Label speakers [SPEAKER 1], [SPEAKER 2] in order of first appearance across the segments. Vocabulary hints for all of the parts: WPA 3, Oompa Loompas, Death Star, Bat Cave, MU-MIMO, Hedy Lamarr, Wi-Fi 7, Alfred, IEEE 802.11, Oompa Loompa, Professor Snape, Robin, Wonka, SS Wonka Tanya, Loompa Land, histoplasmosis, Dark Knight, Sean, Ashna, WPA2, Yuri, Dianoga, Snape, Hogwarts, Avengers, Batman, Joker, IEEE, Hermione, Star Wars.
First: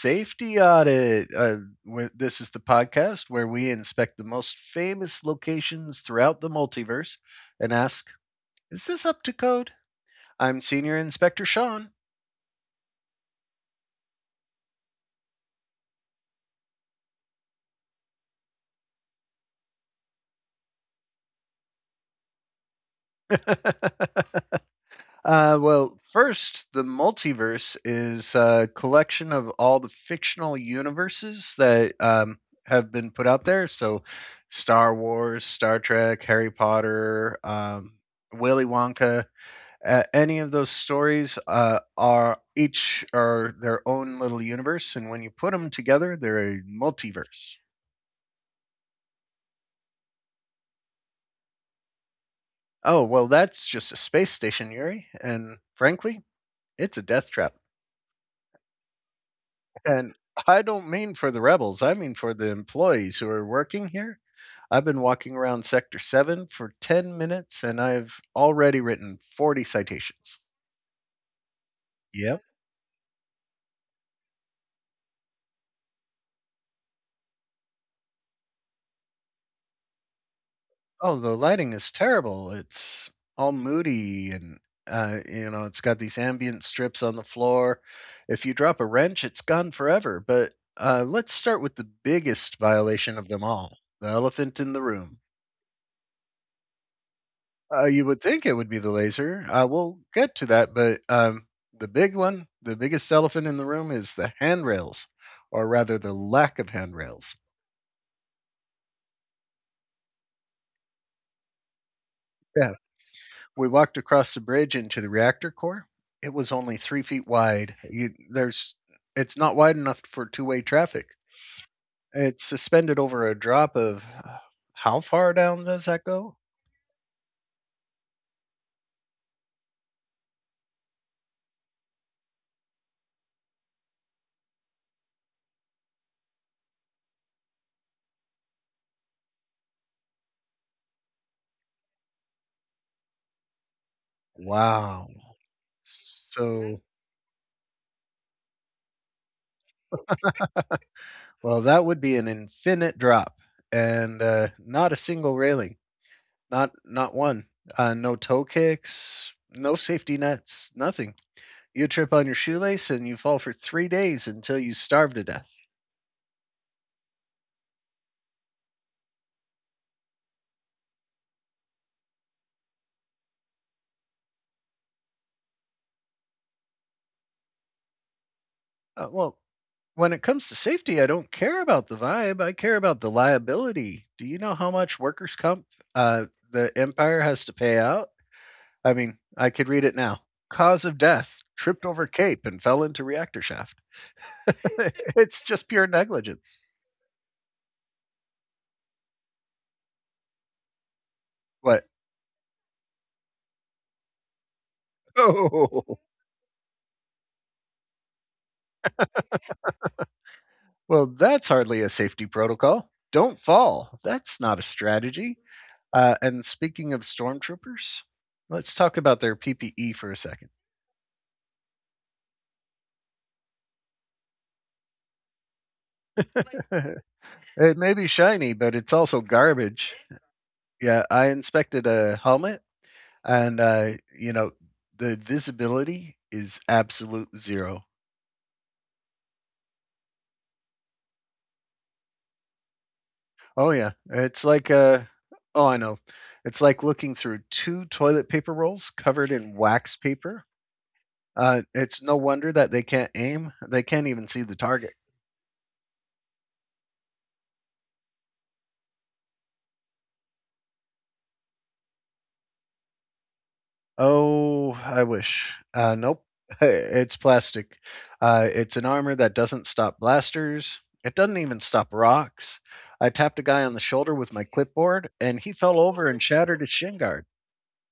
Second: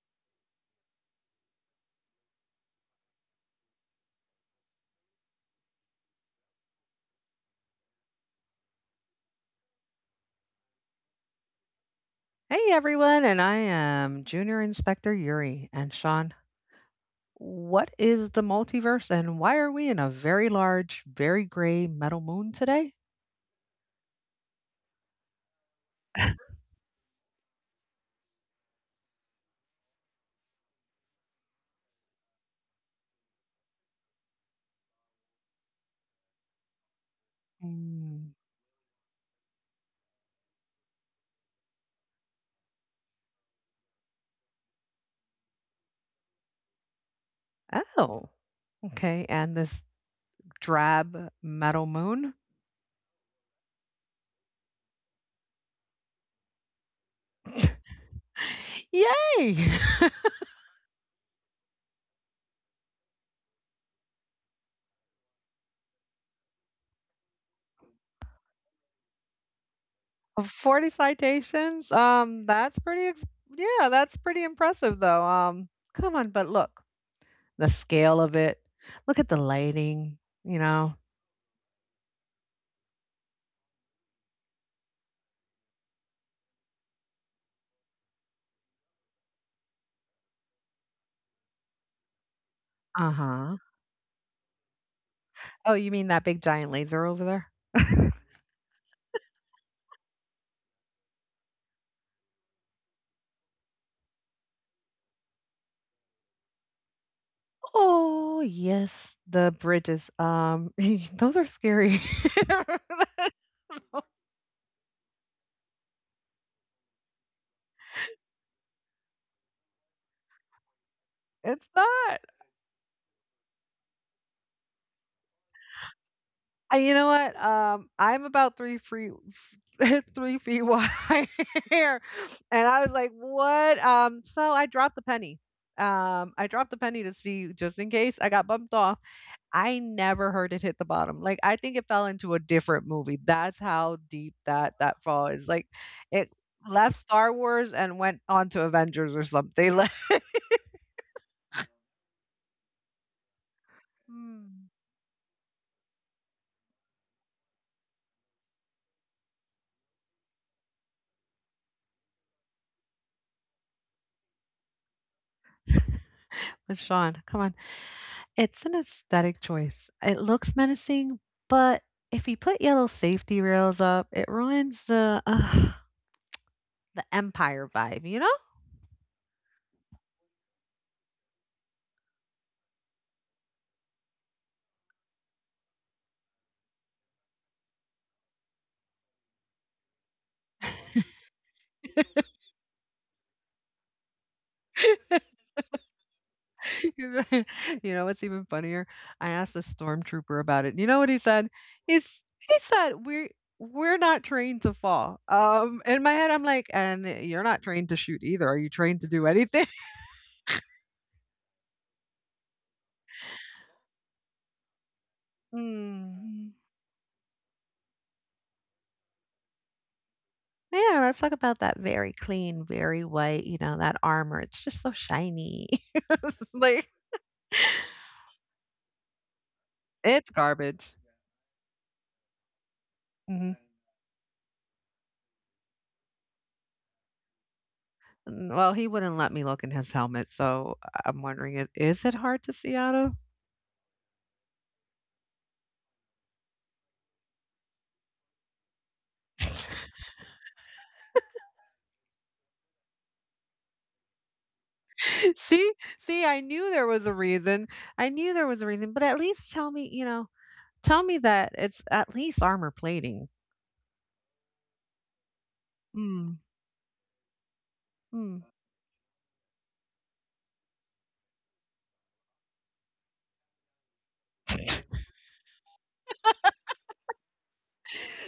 [SPEAKER 1] Safety Audit. This is the podcast where we inspect the most famous locations throughout the multiverse and ask, is this up to code? I'm Senior Inspector Sean.
[SPEAKER 2] Hey everyone, and I am Junior Inspector Yuri. And Sean, what is the multiverse and why are we in a very large, very gray metal moon today?
[SPEAKER 1] Well, first, the multiverse is a collection of all the fictional universes that have been put out there. So, Star Wars, Star Trek, Harry Potter,
[SPEAKER 2] Mm.
[SPEAKER 1] Willy Wonka. Any of those stories are their own little universe, and when you put them together, they're a multiverse.
[SPEAKER 2] Oh, okay. And this drab metal moon?
[SPEAKER 1] Oh well, that's just a space station, Yuri, and frankly, it's a death trap.
[SPEAKER 2] Yay!
[SPEAKER 1] And I don't mean for the rebels, I mean for the employees who are working here. I've been walking around Sector 7 for 10 minutes and I've already written 40
[SPEAKER 2] Of
[SPEAKER 1] citations.
[SPEAKER 2] 40 citations?
[SPEAKER 1] Yep.
[SPEAKER 2] That's pretty, yeah, that's pretty impressive though. Come on, but look, the scale of it, look at the lighting, you know?
[SPEAKER 1] Oh, the lighting is terrible. It's all moody and it's got these ambient strips on the floor. If you drop a wrench, it's gone forever. But let's start with the biggest
[SPEAKER 2] Uh
[SPEAKER 1] violation of them
[SPEAKER 2] huh.
[SPEAKER 1] all, the elephant in the room.
[SPEAKER 2] Oh, you mean that big giant laser over there?
[SPEAKER 1] You would think it would be the laser. We'll get to that, but the big one, the biggest elephant in the room, is the handrails, or rather, the lack of handrails.
[SPEAKER 2] Oh, yes, the bridges, those are scary.
[SPEAKER 1] Yeah, we walked across the bridge into the reactor core. It was only 3 feet wide. It's not wide enough for two-way traffic.
[SPEAKER 2] It's not.
[SPEAKER 1] It's suspended over a drop of how far down does that go?
[SPEAKER 2] You know what? I'm about 3 feet, 3 feet wide here, and I was like, "What?" So I dropped the penny. I dropped the penny to see just in case I got bumped off. I never heard it hit the bottom. Like I think it fell into a different movie. That's how deep that fall
[SPEAKER 1] Wow.
[SPEAKER 2] is. Like it left
[SPEAKER 1] So,
[SPEAKER 2] Star Wars and went on to Avengers or something. Like.
[SPEAKER 1] well, that would be an infinite drop and
[SPEAKER 2] Mm.
[SPEAKER 1] not a single railing. Not one. No toe kicks, no safety nets, nothing. You trip on your shoelace and you fall for 3 days until you starve to death.
[SPEAKER 2] But Sean, come on. It's an aesthetic choice. It looks menacing, but if you put yellow safety rails up, it ruins the the empire vibe, you know?
[SPEAKER 1] Well, when it comes to safety, I don't care about the vibe. I care about the liability. Do you know how much workers' comp the empire has to pay out? I mean, I could read it now. Cause of death: tripped over cape and fell into reactor shaft. It's just pure negligence.
[SPEAKER 2] you know you know what's even funnier? I asked a stormtrooper about it. You know what he said?
[SPEAKER 1] What?
[SPEAKER 2] He said we're not trained to fall. In my
[SPEAKER 1] Oh,
[SPEAKER 2] head, I'm like, and you're not trained to shoot either. Are you trained to do anything?
[SPEAKER 1] well, that's hardly a safety protocol. Don't fall. That's not a strategy. Uh,
[SPEAKER 2] Mm.
[SPEAKER 1] and speaking of stormtroopers, let's talk about their PPE for a second.
[SPEAKER 2] Yeah, let's talk about that very clean, very white, that armor. It's just so shiny. It's like.
[SPEAKER 1] It may be shiny, but it's also garbage.
[SPEAKER 2] It's garbage.
[SPEAKER 1] Yeah, I inspected a helmet,
[SPEAKER 2] Mhm.
[SPEAKER 1] and you know the visibility is absolute zero.
[SPEAKER 2] Mm, well, he wouldn't let me look in his helmet, so I am wondering, is it hard to see out of?
[SPEAKER 1] Oh yeah, it's like oh I know, it's like looking through two toilet paper rolls covered in wax paper. It's no wonder that they can't aim. They can't even see the target.
[SPEAKER 2] See, I knew there was a reason. I knew there was a reason, but at least tell me, tell me that it's at least armor plating.
[SPEAKER 1] Oh, I wish. Uh,
[SPEAKER 2] Mm.
[SPEAKER 1] nope. It's
[SPEAKER 2] Mm.
[SPEAKER 1] plastic. It's an armor that doesn't stop blasters. It doesn't even stop rocks. I tapped a guy on the shoulder with my clipboard, and he fell over and shattered his shin guard.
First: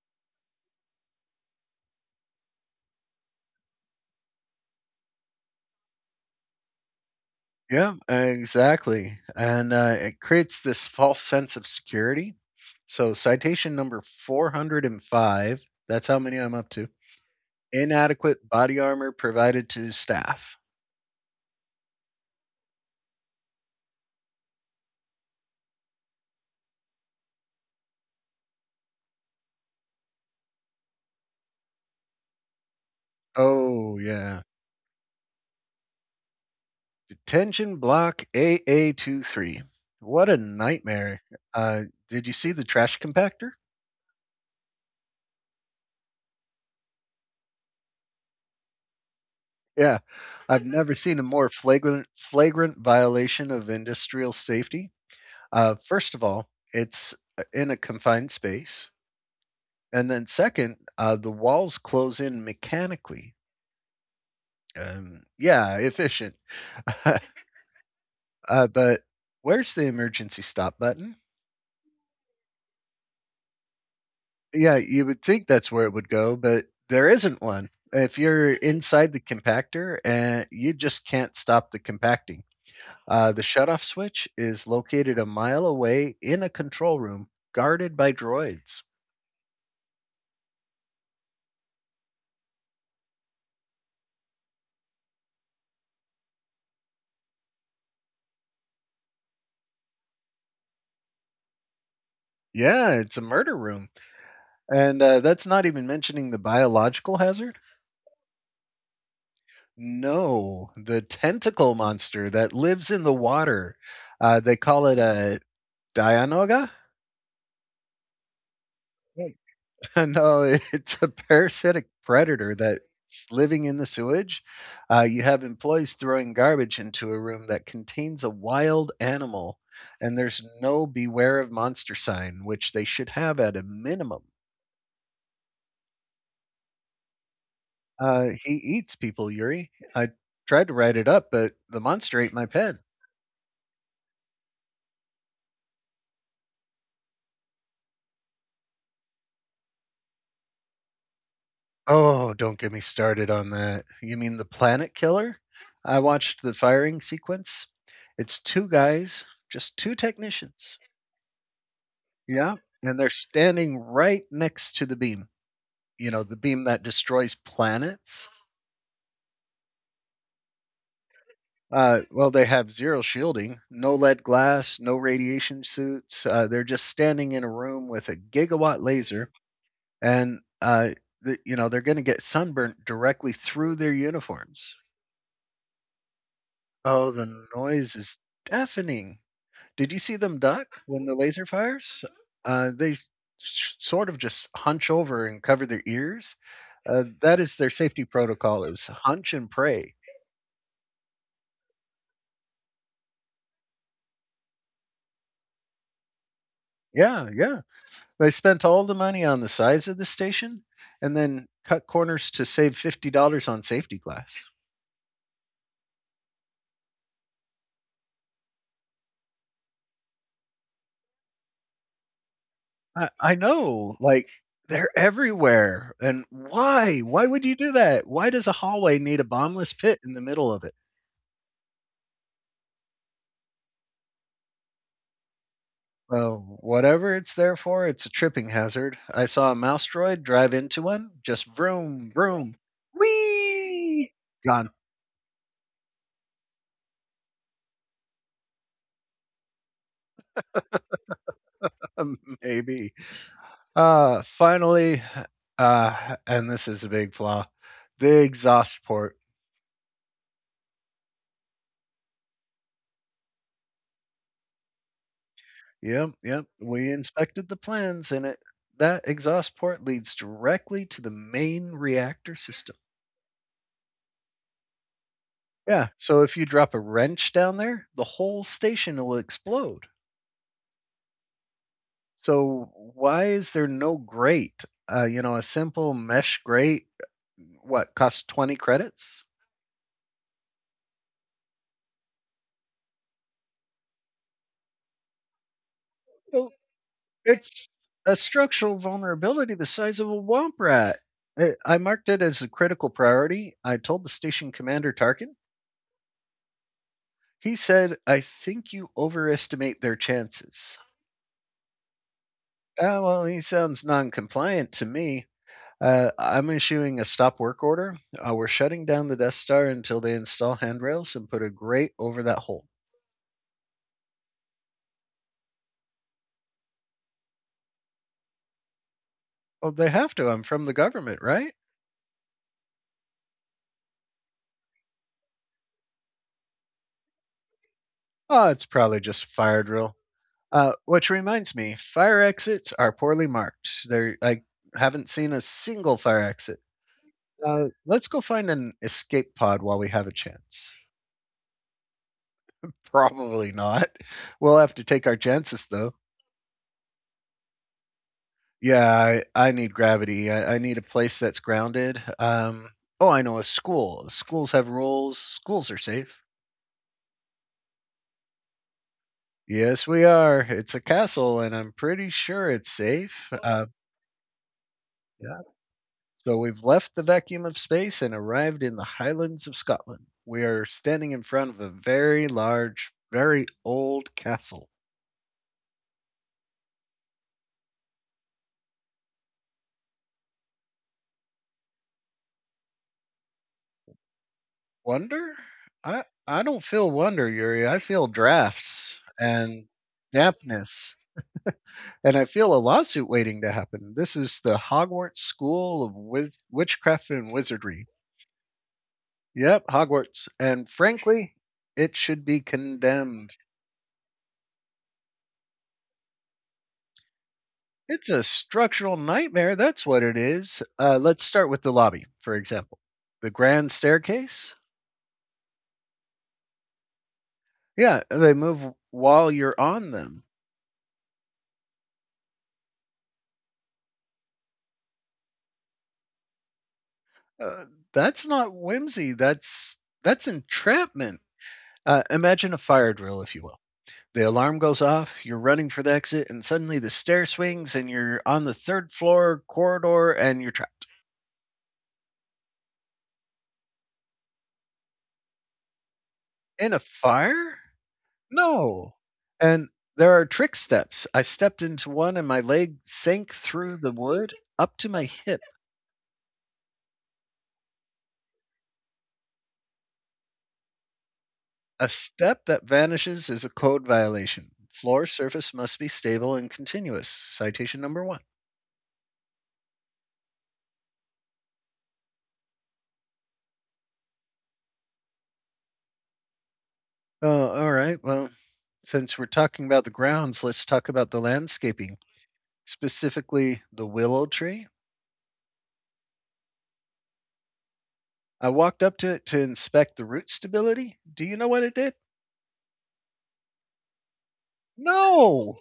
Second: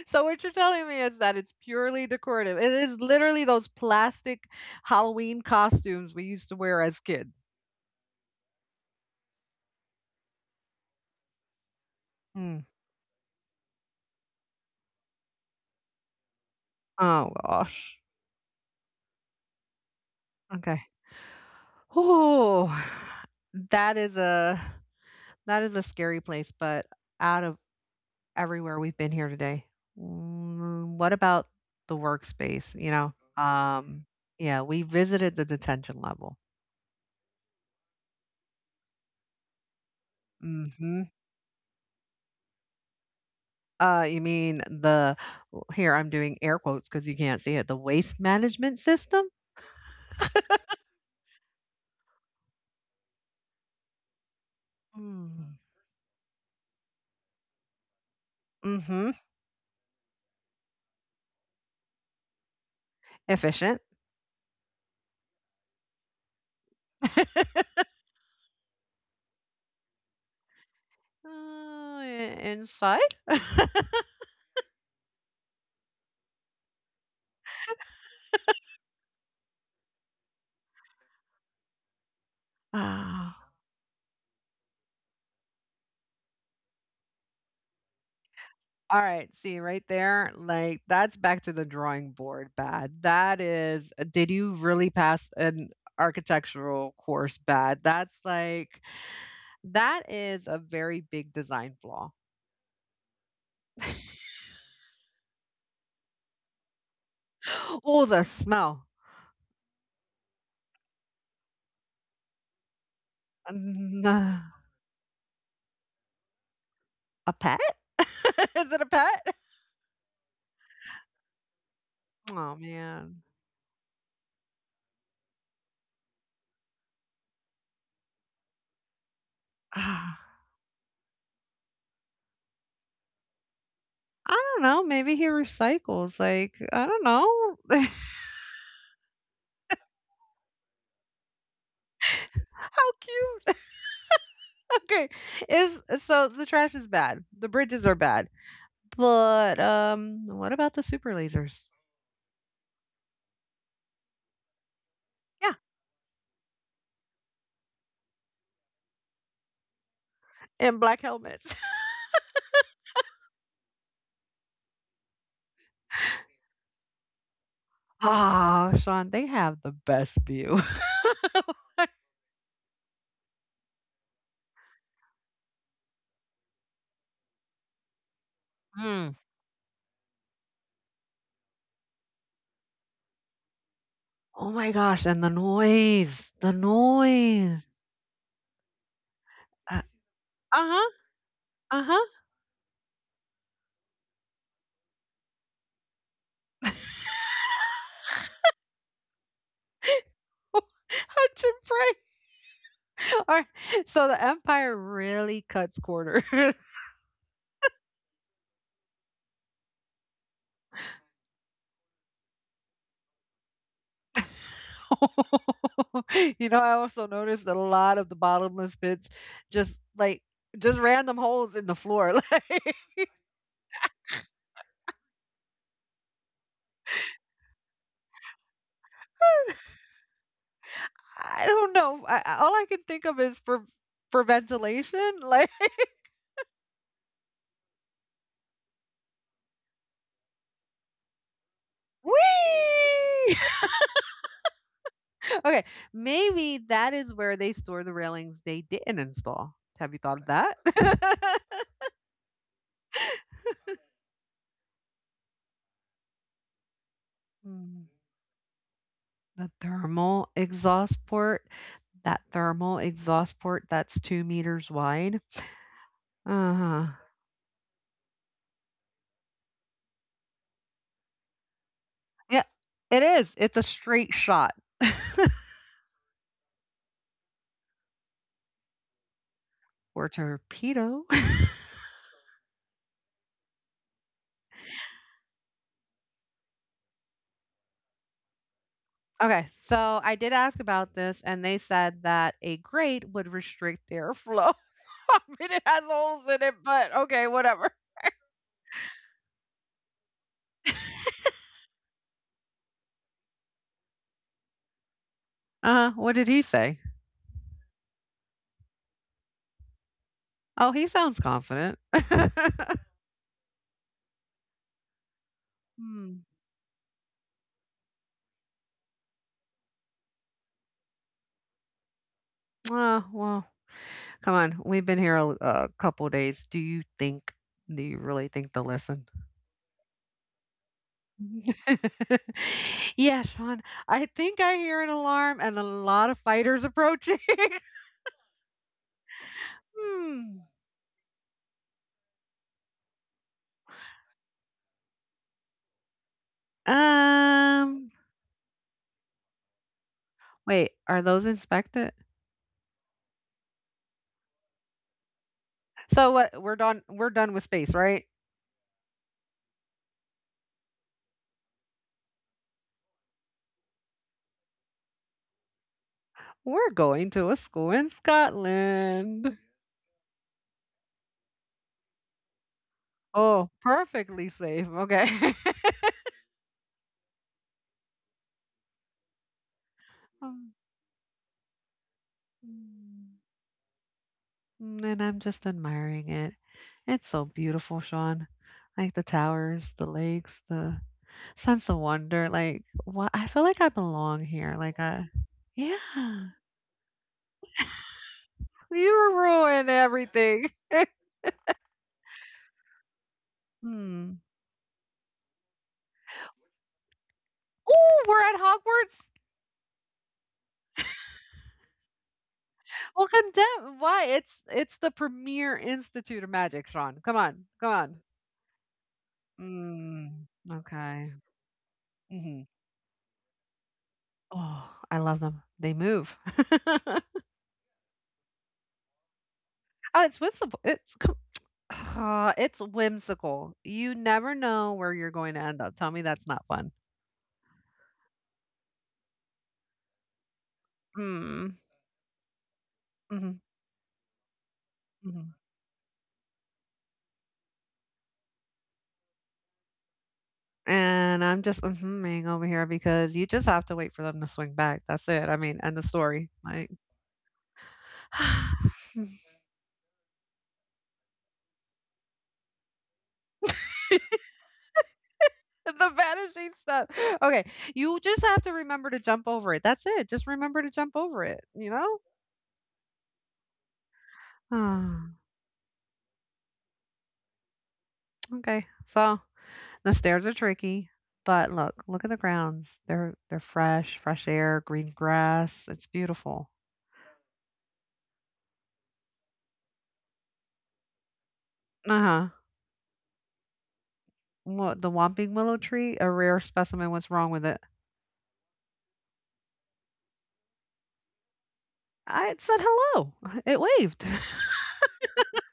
[SPEAKER 2] So what you're telling me is that it's purely decorative. It is literally those plastic Halloween costumes we used to wear as kids.
[SPEAKER 1] Yeah, exactly. And it creates this false sense of security.
[SPEAKER 2] Mm.
[SPEAKER 1] So, citation number 405, that's how many I'm up to.
[SPEAKER 2] Oh gosh.
[SPEAKER 1] Inadequate body armor provided to staff.
[SPEAKER 2] Okay. Oh, that is a that is a scary place, but out of everywhere we've been here today, what about the workspace, you know?
[SPEAKER 1] Oh,
[SPEAKER 2] Um,
[SPEAKER 1] yeah.
[SPEAKER 2] yeah, we visited the detention level.
[SPEAKER 1] Detention block AA-23. What a
[SPEAKER 2] Mhm.
[SPEAKER 1] nightmare. Did you see the trash compactor?
[SPEAKER 2] You mean the, here, I'm doing air quotes because you can't see it, the waste management system?
[SPEAKER 1] Yeah. I've never seen a more flagrant violation of industrial safety.
[SPEAKER 2] Mm.
[SPEAKER 1] First of all, it's in a confined space.
[SPEAKER 2] Mhm.
[SPEAKER 1] And then second, the walls close in mechanically.
[SPEAKER 2] Efficient.
[SPEAKER 1] Yeah, efficient. But where's the emergency stop button?
[SPEAKER 2] Uh, inside?
[SPEAKER 1] Yeah, you would think that's where it would go, but there isn't one. If you're inside the compactor, you just can't stop the compacting. The
[SPEAKER 2] Ah,
[SPEAKER 1] shutoff switch is located a mile away in a control room guarded by droids.
[SPEAKER 2] alright, see, right there, like, that's back to the drawing board bad. That is did you really pass an architectural course bad? That's like that is a very big design flaw.
[SPEAKER 1] Yeah, it's a murder room. And that's not even mentioning the biological hazard.
[SPEAKER 2] Oh, the smell.
[SPEAKER 1] No, the tentacle monster that lives in the water. They call it a Dianoga.
[SPEAKER 2] A pet? Is it a pet?
[SPEAKER 1] No, it's a parasitic predator
[SPEAKER 2] Oh,
[SPEAKER 1] that's
[SPEAKER 2] man.
[SPEAKER 1] living in the sewage. You have employees throwing garbage into a room that contains a wild animal, and
[SPEAKER 2] I
[SPEAKER 1] there's no beware of monster sign, which they should have at a minimum.
[SPEAKER 2] don't know, maybe he recycles, like, I don't know. How
[SPEAKER 1] He eats people, Yuri. I tried to write it up, but the monster ate my pen.
[SPEAKER 2] cute. Okay, is so the trash is bad, the bridges are bad, but, what about the super lasers?
[SPEAKER 1] Oh, don't get me started on that. You mean the planet killer?
[SPEAKER 2] Yeah,
[SPEAKER 1] I watched the firing sequence. It's two guys, just two technicians.
[SPEAKER 2] and black helmets.
[SPEAKER 1] Yeah, and they're standing right next to the beam. You know, the beam that destroys planets.
[SPEAKER 2] Ah, Sean, they have the best view.
[SPEAKER 1] Well, they have zero shielding, no lead glass, no radiation suits. They're just standing in a room with a gigawatt
[SPEAKER 2] Mm.
[SPEAKER 1] laser, and you know they're going to get sunburnt directly through their
[SPEAKER 2] Oh
[SPEAKER 1] uniforms.
[SPEAKER 2] my gosh, and the noise, the
[SPEAKER 1] Oh, the
[SPEAKER 2] noise.
[SPEAKER 1] noise is deafening. Did
[SPEAKER 2] Uh
[SPEAKER 1] you see them duck
[SPEAKER 2] uh-huh,
[SPEAKER 1] when the laser fires?
[SPEAKER 2] uh-huh.
[SPEAKER 1] They sort of just hunch over and cover their ears. That is their safety protocol is hunch and pray.
[SPEAKER 2] Hunch and pray. Or so the empire really cuts corners.
[SPEAKER 1] Yeah, yeah. They spent all the money on the size of the station and then cut corners to save $50 on safety glass.
[SPEAKER 2] I also noticed that a lot of the bottomless pits just, like just random holes in the floor, like,
[SPEAKER 1] I know, like they're everywhere. And why? Why would you do that? Why does a hallway need a bombless pit in the middle of it?
[SPEAKER 2] I don't know, I all I can think of is for ventilation, like.
[SPEAKER 1] Well, whatever it's there for, it's a tripping hazard. I saw a mouse droid drive into one, just vroom, vroom,
[SPEAKER 2] Whee!
[SPEAKER 1] whee, gone.
[SPEAKER 2] Okay, maybe that is where they store the railings they didn't install. Have you thought of that?
[SPEAKER 1] Maybe. Finally, and this is a big flaw,
[SPEAKER 2] Hmm.
[SPEAKER 1] the exhaust port.
[SPEAKER 2] The thermal exhaust port, that thermal exhaust port that's 2 meters wide.
[SPEAKER 1] Yep, yep. We
[SPEAKER 2] Uh-huh.
[SPEAKER 1] inspected the plans, and it that exhaust port leads directly to the main reactor
[SPEAKER 2] Yeah,
[SPEAKER 1] system.
[SPEAKER 2] it is. It's a straight shot
[SPEAKER 1] Yeah, so if you drop a wrench down there, the whole station will explode.
[SPEAKER 2] or torpedo.
[SPEAKER 1] So why is there no grate? A simple mesh grate, what costs 20 credits?
[SPEAKER 2] Okay, so I did ask about this, and they said that a grate would restrict the airflow. I mean, it has holes in
[SPEAKER 1] Well,
[SPEAKER 2] it, but okay,
[SPEAKER 1] it's
[SPEAKER 2] whatever.
[SPEAKER 1] a structural vulnerability the size of a womp rat. I marked it as a critical priority. I told the station commander Tarkin.
[SPEAKER 2] Uh-huh. What did he say?
[SPEAKER 1] He said, I think you overestimate their chances.
[SPEAKER 2] Oh, he sounds confident.
[SPEAKER 1] Ah, well, he sounds non compliant to me. Uh,
[SPEAKER 2] Hmm.
[SPEAKER 1] I'm issuing a stop work order. We're shutting down the Death Star until they install handrails and put a grate over that hole.
[SPEAKER 2] Oh, well. Come on, we've been here a couple days. Do you really think they'll listen?
[SPEAKER 1] Well, they have to. I'm from the government, right?
[SPEAKER 2] Yeah, Sean, I think I hear an alarm and a lot of fighters approaching.
[SPEAKER 1] Oh, it's probably just fire drill.
[SPEAKER 2] Hmm.
[SPEAKER 1] Which reminds me, fire exits are poorly marked. There, I haven't seen a single fire exit. Uh,
[SPEAKER 2] Um,
[SPEAKER 1] let's go find an escape pod while we have a chance.
[SPEAKER 2] wait, are those inspected?
[SPEAKER 1] Probably not. We'll have to take our chances, though.
[SPEAKER 2] So what? We're done. We're done with space, right?
[SPEAKER 1] Yeah, I need gravity. I need a place that's grounded. Oh, I know a school. Schools have rules. Schools are safe.
[SPEAKER 2] We're going to a school in Scotland.
[SPEAKER 1] Yes, we are. It's a castle, and I'm pretty sure it's safe.
[SPEAKER 2] Oh,
[SPEAKER 1] Uh,
[SPEAKER 2] perfectly safe.
[SPEAKER 1] Yeah.
[SPEAKER 2] Okay.
[SPEAKER 1] So we've left the vacuum of space and arrived in the Highlands of Scotland. We
[SPEAKER 2] Um,
[SPEAKER 1] are standing in front of a very large,
[SPEAKER 2] hmm.
[SPEAKER 1] very old castle.
[SPEAKER 2] Mm, and I'm just admiring it. It's so beautiful, Sean. Like the towers, the lakes, the sense of wonder. Like, what? I feel like I belong here. Like,
[SPEAKER 1] Wonder? I
[SPEAKER 2] yeah,
[SPEAKER 1] I don't feel wonder, Yuri. I feel drafts
[SPEAKER 2] you
[SPEAKER 1] and
[SPEAKER 2] ruined everything.
[SPEAKER 1] dampness. And I feel a lawsuit waiting to happen. This
[SPEAKER 2] Hmm.
[SPEAKER 1] is the Hogwarts School of Witchcraft and Wizardry.
[SPEAKER 2] Oh, we're at Hogwarts.
[SPEAKER 1] Yep, Hogwarts. And frankly, it should be
[SPEAKER 2] Well,
[SPEAKER 1] condemned.
[SPEAKER 2] condemn. Why? It's the premier institute of magic, Sean. Come on, come on.
[SPEAKER 1] It's a structural nightmare, that's what it
[SPEAKER 2] Mm,
[SPEAKER 1] is. Uh,
[SPEAKER 2] okay.
[SPEAKER 1] let's start with the lobby, for
[SPEAKER 2] Hmm.
[SPEAKER 1] example. The grand staircase?
[SPEAKER 2] Oh, I love them. They move.
[SPEAKER 1] Yeah, they move while you're on
[SPEAKER 2] Oh,
[SPEAKER 1] them.
[SPEAKER 2] it's whimsical. It's whimsical. You never know where you're going to end up. Tell me that's not fun.
[SPEAKER 1] Uh, that's not whimsy, that's entrapment.
[SPEAKER 2] Mm.
[SPEAKER 1] Imagine a fire drill, if you
[SPEAKER 2] Mhm,
[SPEAKER 1] will. The alarm goes off, you're
[SPEAKER 2] mhm.
[SPEAKER 1] running for the exit, and suddenly the stair swings and you're on the third floor corridor and you're trapped.
[SPEAKER 2] And I'm just mhm-ing over here because you just have to wait for them to swing back. That's it. I mean, end of story.
[SPEAKER 1] In
[SPEAKER 2] Like,
[SPEAKER 1] a fire? No, and there are trick steps. I stepped into one and my leg sank through the wood up to my hip.
[SPEAKER 2] the vanishing stuff. Okay, you just have to remember to jump over it. That's it. Just remember to jump over it, you
[SPEAKER 1] A
[SPEAKER 2] know?
[SPEAKER 1] step that vanishes is a code violation. Floor
[SPEAKER 2] Ah,
[SPEAKER 1] surface must be stable and continuous. Citation number one.
[SPEAKER 2] okay, so the stairs are tricky, but look, look at the grounds. They're fresh, fresh air, green grass. It's beautiful.
[SPEAKER 1] Oh, all right. Well, since we're talking about the grounds, let's talk about the landscaping,
[SPEAKER 2] Uh-huh.
[SPEAKER 1] specifically the willow tree.
[SPEAKER 2] What, the whomping willow tree, a rare specimen. What's wrong with it?
[SPEAKER 1] I walked up to it to inspect the root stability. Do you know what it did?
[SPEAKER 2] I it said hello. It waved.
[SPEAKER 1] No.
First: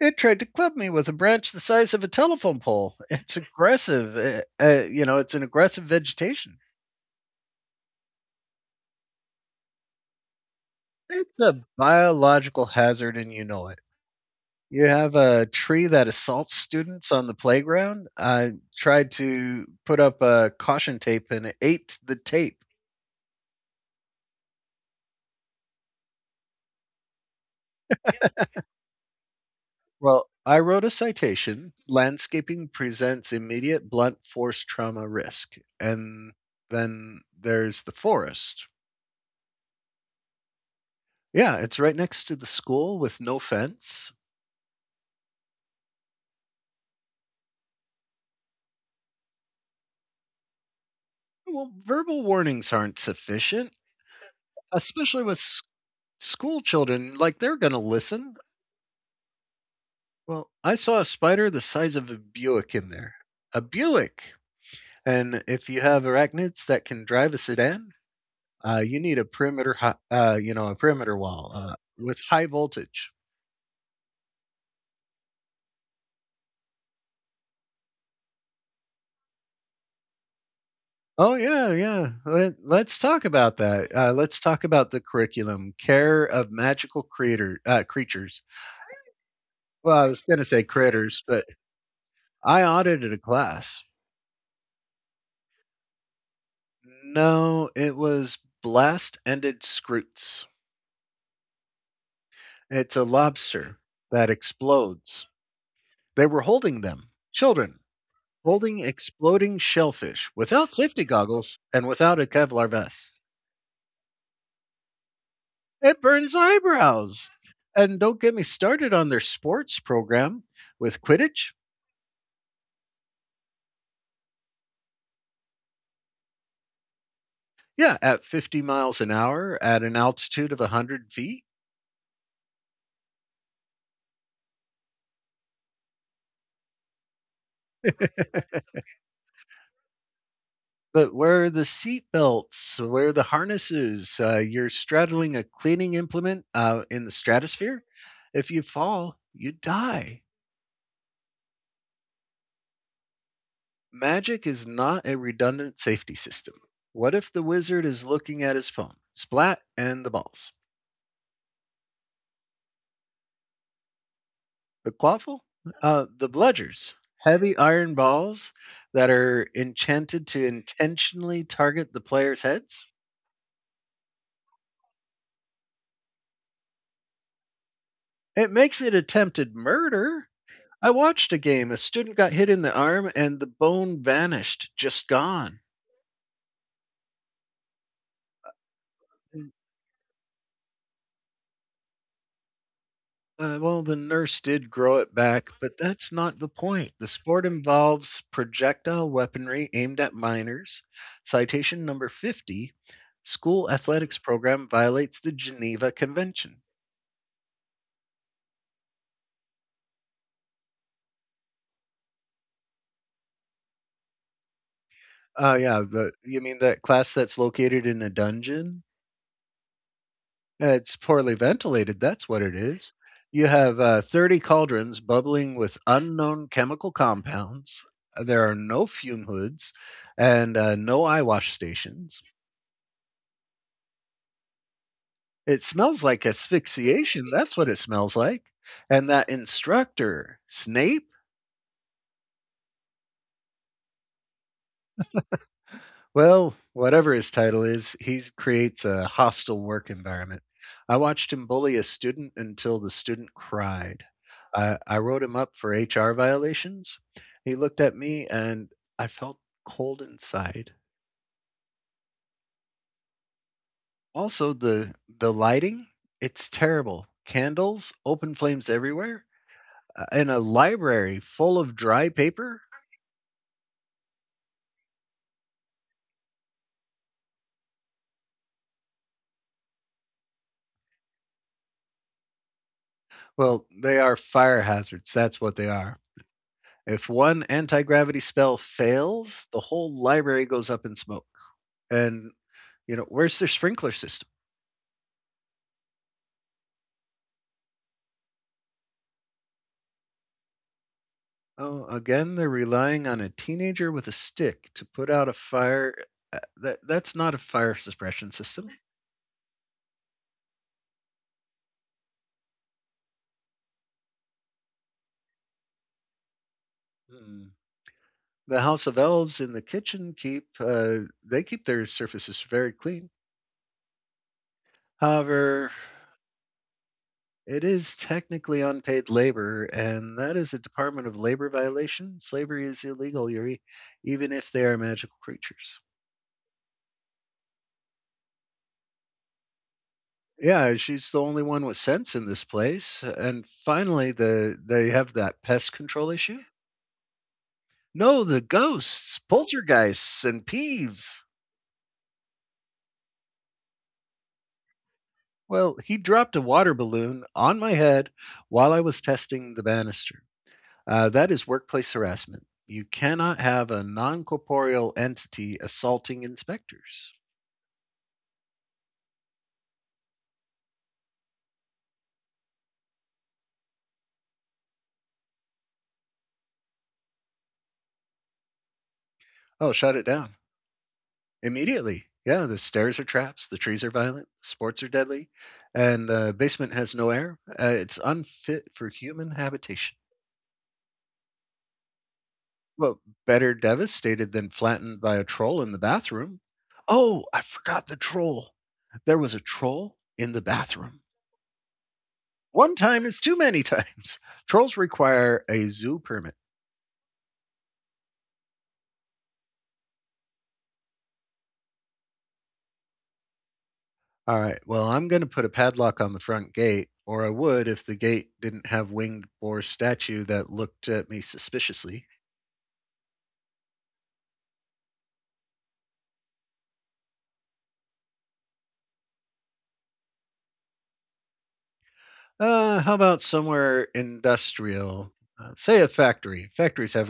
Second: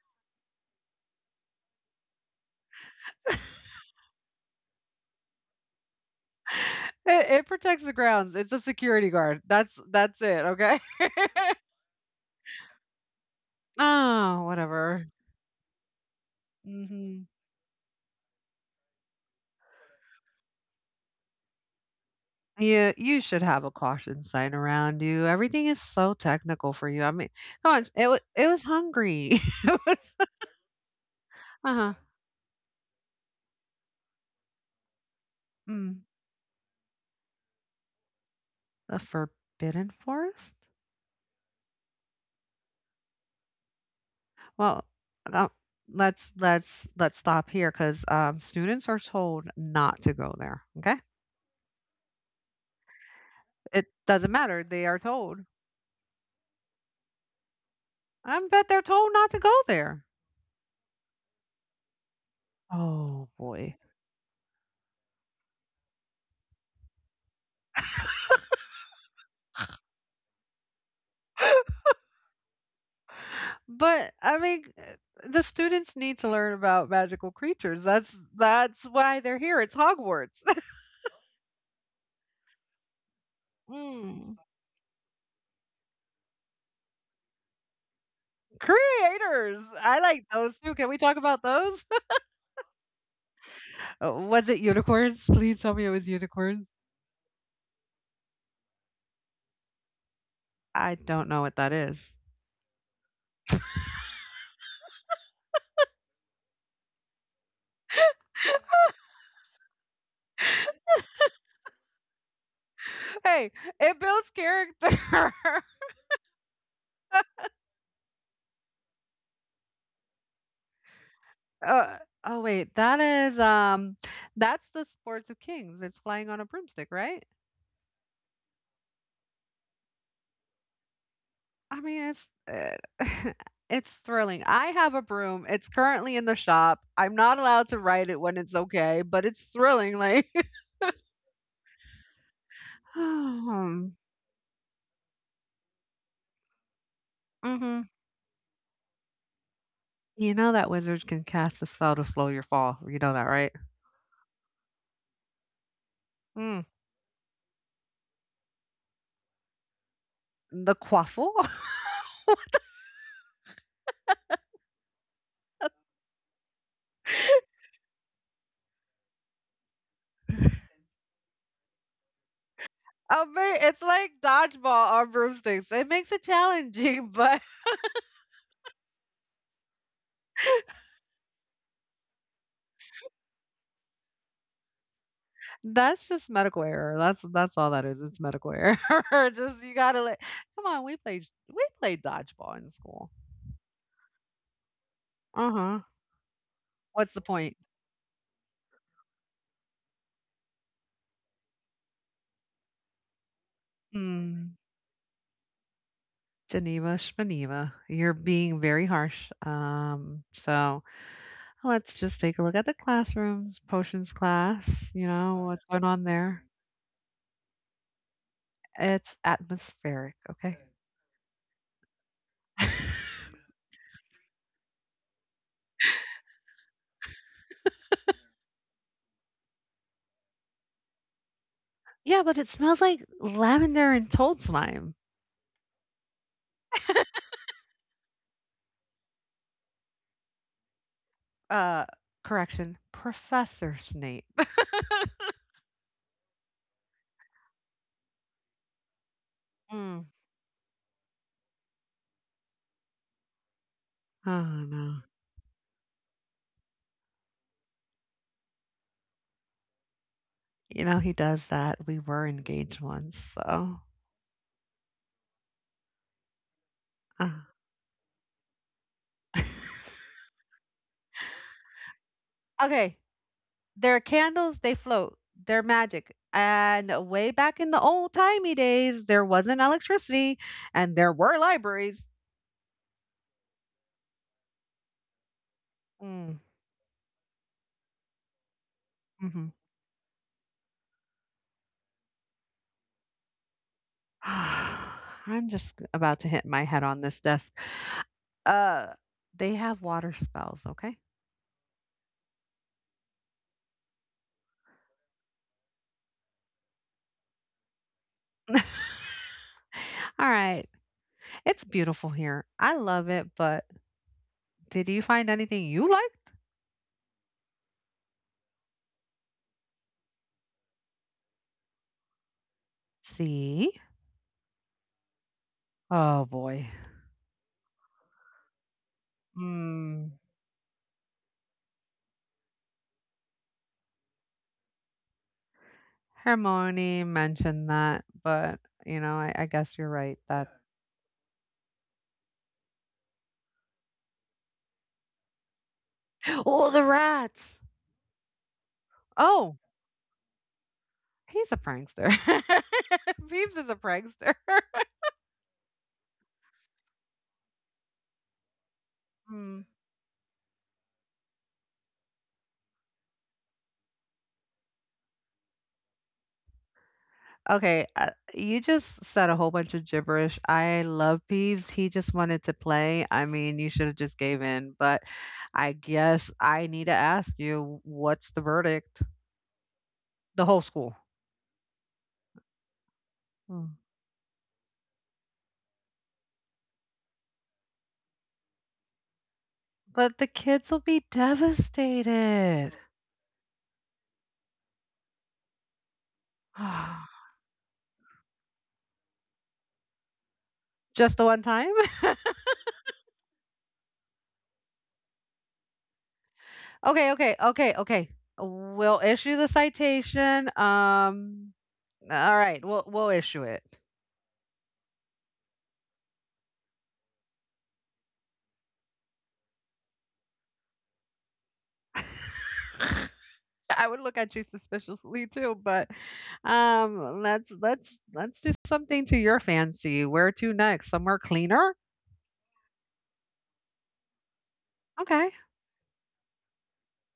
[SPEAKER 1] It tried to club me with a branch the size of a telephone pole. It's aggressive. It's an aggressive vegetation.
[SPEAKER 2] It protects the grounds. It's a security guard. That's it. Okay.
[SPEAKER 1] It's a biological hazard, and you know it.
[SPEAKER 2] Oh,
[SPEAKER 1] You
[SPEAKER 2] whatever.
[SPEAKER 1] have a tree that assaults students on
[SPEAKER 2] Hmm.
[SPEAKER 1] the playground. I tried to put up a caution tape and it ate the tape.
[SPEAKER 2] Yeah, you should have a caution sign around you. Everything is so technical for you. I mean, come on. It was hungry. It was.
[SPEAKER 1] Well, I wrote a citation.
[SPEAKER 2] Uh huh.
[SPEAKER 1] Landscaping presents immediate blunt force trauma risk.
[SPEAKER 2] Mm.
[SPEAKER 1] And then there's the forest.
[SPEAKER 2] The Forbidden Forest?
[SPEAKER 1] Yeah, it's right next to the school with no fence.
[SPEAKER 2] Well, uh, let's stop here because students are told not to go there. Okay,
[SPEAKER 1] Well, verbal warnings aren't sufficient,
[SPEAKER 2] it doesn't matter. They are
[SPEAKER 1] especially with
[SPEAKER 2] told.
[SPEAKER 1] school children. Like, they're going to listen.
[SPEAKER 2] I bet they're told not to go there.
[SPEAKER 1] Well, I saw a spider the size of a Buick in there.
[SPEAKER 2] Oh
[SPEAKER 1] A
[SPEAKER 2] boy!
[SPEAKER 1] Buick! And if you have arachnids that can drive a sedan, you need a perimeter, hi- you know, a perimeter wall with high voltage.
[SPEAKER 2] But I mean, the students need to learn about magical creatures. That's why they're here. It's Hogwarts.
[SPEAKER 1] Oh yeah, yeah. Let's talk about that. Let's
[SPEAKER 2] Mm.
[SPEAKER 1] talk about the curriculum, care of magical creator creatures.
[SPEAKER 2] Creators.
[SPEAKER 1] Well,
[SPEAKER 2] I
[SPEAKER 1] I was
[SPEAKER 2] like
[SPEAKER 1] going to
[SPEAKER 2] those
[SPEAKER 1] say
[SPEAKER 2] too. Can we talk
[SPEAKER 1] critters, but
[SPEAKER 2] about those?
[SPEAKER 1] I audited a class.
[SPEAKER 2] Was it unicorns? Please tell me it was unicorns.
[SPEAKER 1] No, it was blast-ended scroots.
[SPEAKER 2] I don't know what that is.
[SPEAKER 1] It's a lobster that explodes. They were holding them, children, holding exploding shellfish without safety goggles and without a Kevlar vest.
[SPEAKER 2] Hey, it builds character.
[SPEAKER 1] It burns eyebrows. And don't get me started on their sports program with Quidditch.
[SPEAKER 2] Uh, oh wait, that's the Sports of Kings. It's flying on a broomstick, right?
[SPEAKER 1] Yeah, at 50 miles an hour at an altitude of 100 feet.
[SPEAKER 2] I mean, it's it's thrilling. I have a broom. It's currently in the shop. I'm not allowed to ride it when it's okay, but it's thrilling like.
[SPEAKER 1] But where are the seat belts? Where are the
[SPEAKER 2] Hmm,
[SPEAKER 1] harnesses? You're straddling a cleaning implement in the stratosphere.
[SPEAKER 2] mhm.
[SPEAKER 1] If you fall, you die.
[SPEAKER 2] You know that wizard can cast a spell to slow your fall. You know that, right?
[SPEAKER 1] Magic is not a redundant safety system.
[SPEAKER 2] Mm.
[SPEAKER 1] What if the wizard is looking at his phone? Splat and the balls.
[SPEAKER 2] The quaffle?
[SPEAKER 1] The quaffle? The bludgers. Heavy iron balls that are enchanted to intentionally target the player's heads.
[SPEAKER 2] I mean, it's like dodgeball on broomsticks. It makes it challenging, but.
[SPEAKER 1] It makes it attempted murder. I watched a game. A student got hit in the arm and the bone vanished, just gone.
[SPEAKER 2] That's just medical error. That's all that is. It's medical error.
[SPEAKER 1] And,
[SPEAKER 2] Just you gotta like, come on. We played dodgeball in school.
[SPEAKER 1] well, the nurse did grow it back,
[SPEAKER 2] Uh
[SPEAKER 1] but
[SPEAKER 2] huh.
[SPEAKER 1] that's not the point. The
[SPEAKER 2] What's the
[SPEAKER 1] sport
[SPEAKER 2] point?
[SPEAKER 1] involves projectile weaponry aimed at minors. Citation number 50. School athletics
[SPEAKER 2] Mm,
[SPEAKER 1] program violates the Geneva Convention.
[SPEAKER 2] Geneva, Geneva. You're being very harsh. So let's just take a look at the classrooms. Potions class. You know
[SPEAKER 1] Oh,
[SPEAKER 2] what's
[SPEAKER 1] yeah.
[SPEAKER 2] going on
[SPEAKER 1] You
[SPEAKER 2] there.
[SPEAKER 1] mean that class that's located in a dungeon?
[SPEAKER 2] It's atmospheric. Okay.
[SPEAKER 1] It's poorly ventilated, that's what it is. You have, 30 cauldrons bubbling with unknown chemical compounds. There are no fume hoods and, no eye wash stations.
[SPEAKER 2] Yeah, but it smells like lavender and toad slime.
[SPEAKER 1] It smells like asphyxiation, that's what it smells like. And that instructor, Snape?
[SPEAKER 2] Uh, correction, Professor Snape.
[SPEAKER 1] Well, whatever his title is, he creates a hostile work
[SPEAKER 2] Mm.
[SPEAKER 1] environment. I watched him bully a student until the student cried.
[SPEAKER 2] Oh,
[SPEAKER 1] I
[SPEAKER 2] no.
[SPEAKER 1] wrote him up for HR violations. He looked at me and I felt cold inside.
[SPEAKER 2] He does that. We were engaged once, so,
[SPEAKER 1] Also, the lighting, it's terrible.
[SPEAKER 2] uh
[SPEAKER 1] Candles, open flames everywhere, and a library full of dry paper.
[SPEAKER 2] Okay, they're candles, they float, they're magic, and way back in the old-timey days, there wasn't electricity, and there were libraries.
[SPEAKER 1] Well, they are fire hazards. That's what they are.
[SPEAKER 2] Mm,
[SPEAKER 1] If one anti-gravity spell fails,
[SPEAKER 2] mhm.
[SPEAKER 1] the whole library goes up in smoke. And you know, where's their sprinkler system?
[SPEAKER 2] I'm just about to hit my head on this desk. Uh, they have water spells, okay?
[SPEAKER 1] Oh, again, they're relying on a teenager with a stick to put out a fire. That's not a fire suppression system.
[SPEAKER 2] Alright. It's beautiful here. I love it, but did you find anything you liked?
[SPEAKER 1] Hmm. The House of Elves in the kitchen keep their surfaces very clean.
[SPEAKER 2] See?
[SPEAKER 1] However,
[SPEAKER 2] Oh, boy.
[SPEAKER 1] it is technically unpaid labor,
[SPEAKER 2] Hmm.
[SPEAKER 1] and that is a Department of Labor violation. Slavery is illegal, Yuri, even if they are magical creatures.
[SPEAKER 2] Hermione mentioned that, but, I guess you're right that
[SPEAKER 1] Yeah, she's the only one with sense in this place. And finally, they have that pest control issue.
[SPEAKER 2] oh, the rats!
[SPEAKER 1] No, the ghosts,
[SPEAKER 2] Oh,
[SPEAKER 1] poltergeists, and peeves.
[SPEAKER 2] he's a prankster. Peeves is a prankster.
[SPEAKER 1] Well, he dropped a water balloon on my head while I was testing the
[SPEAKER 2] Mm.
[SPEAKER 1] banister. That is workplace harassment. You cannot have a non corporeal entity assaulting inspectors.
[SPEAKER 2] Okay, you just said a whole bunch of gibberish. I love Peeves. He just wanted to play. I mean, you should have just gave in, but I guess I need to ask you what's the verdict?
[SPEAKER 1] Oh, shut it down.
[SPEAKER 2] The whole school.
[SPEAKER 1] Immediately. Yeah, the stairs are traps, the
[SPEAKER 2] Mm.
[SPEAKER 1] trees are violent, sports are deadly, and the basement has no air. It's unfit for human habitation.
[SPEAKER 2] But the kids will be devastated.
[SPEAKER 1] Well, better devastated than flattened by a troll in the bathroom. Oh, I forgot the troll. There was a troll in the bathroom.
[SPEAKER 2] Just the one time?
[SPEAKER 1] One time is too many times. Trolls require a zoo permit.
[SPEAKER 2] Okay, okay, okay, okay. We'll issue the citation. All right, we'll issue it.
[SPEAKER 1] All right, well, I'm going to put a padlock on the front gate, or I would if the gate didn't have winged boar statue that looked at me suspiciously.
[SPEAKER 2] I would look at you suspiciously too, but let's do something to your fancy. Where to next? Somewhere cleaner?
[SPEAKER 1] How about somewhere industrial?
[SPEAKER 2] Okay.
[SPEAKER 1] Say a factory. Factories have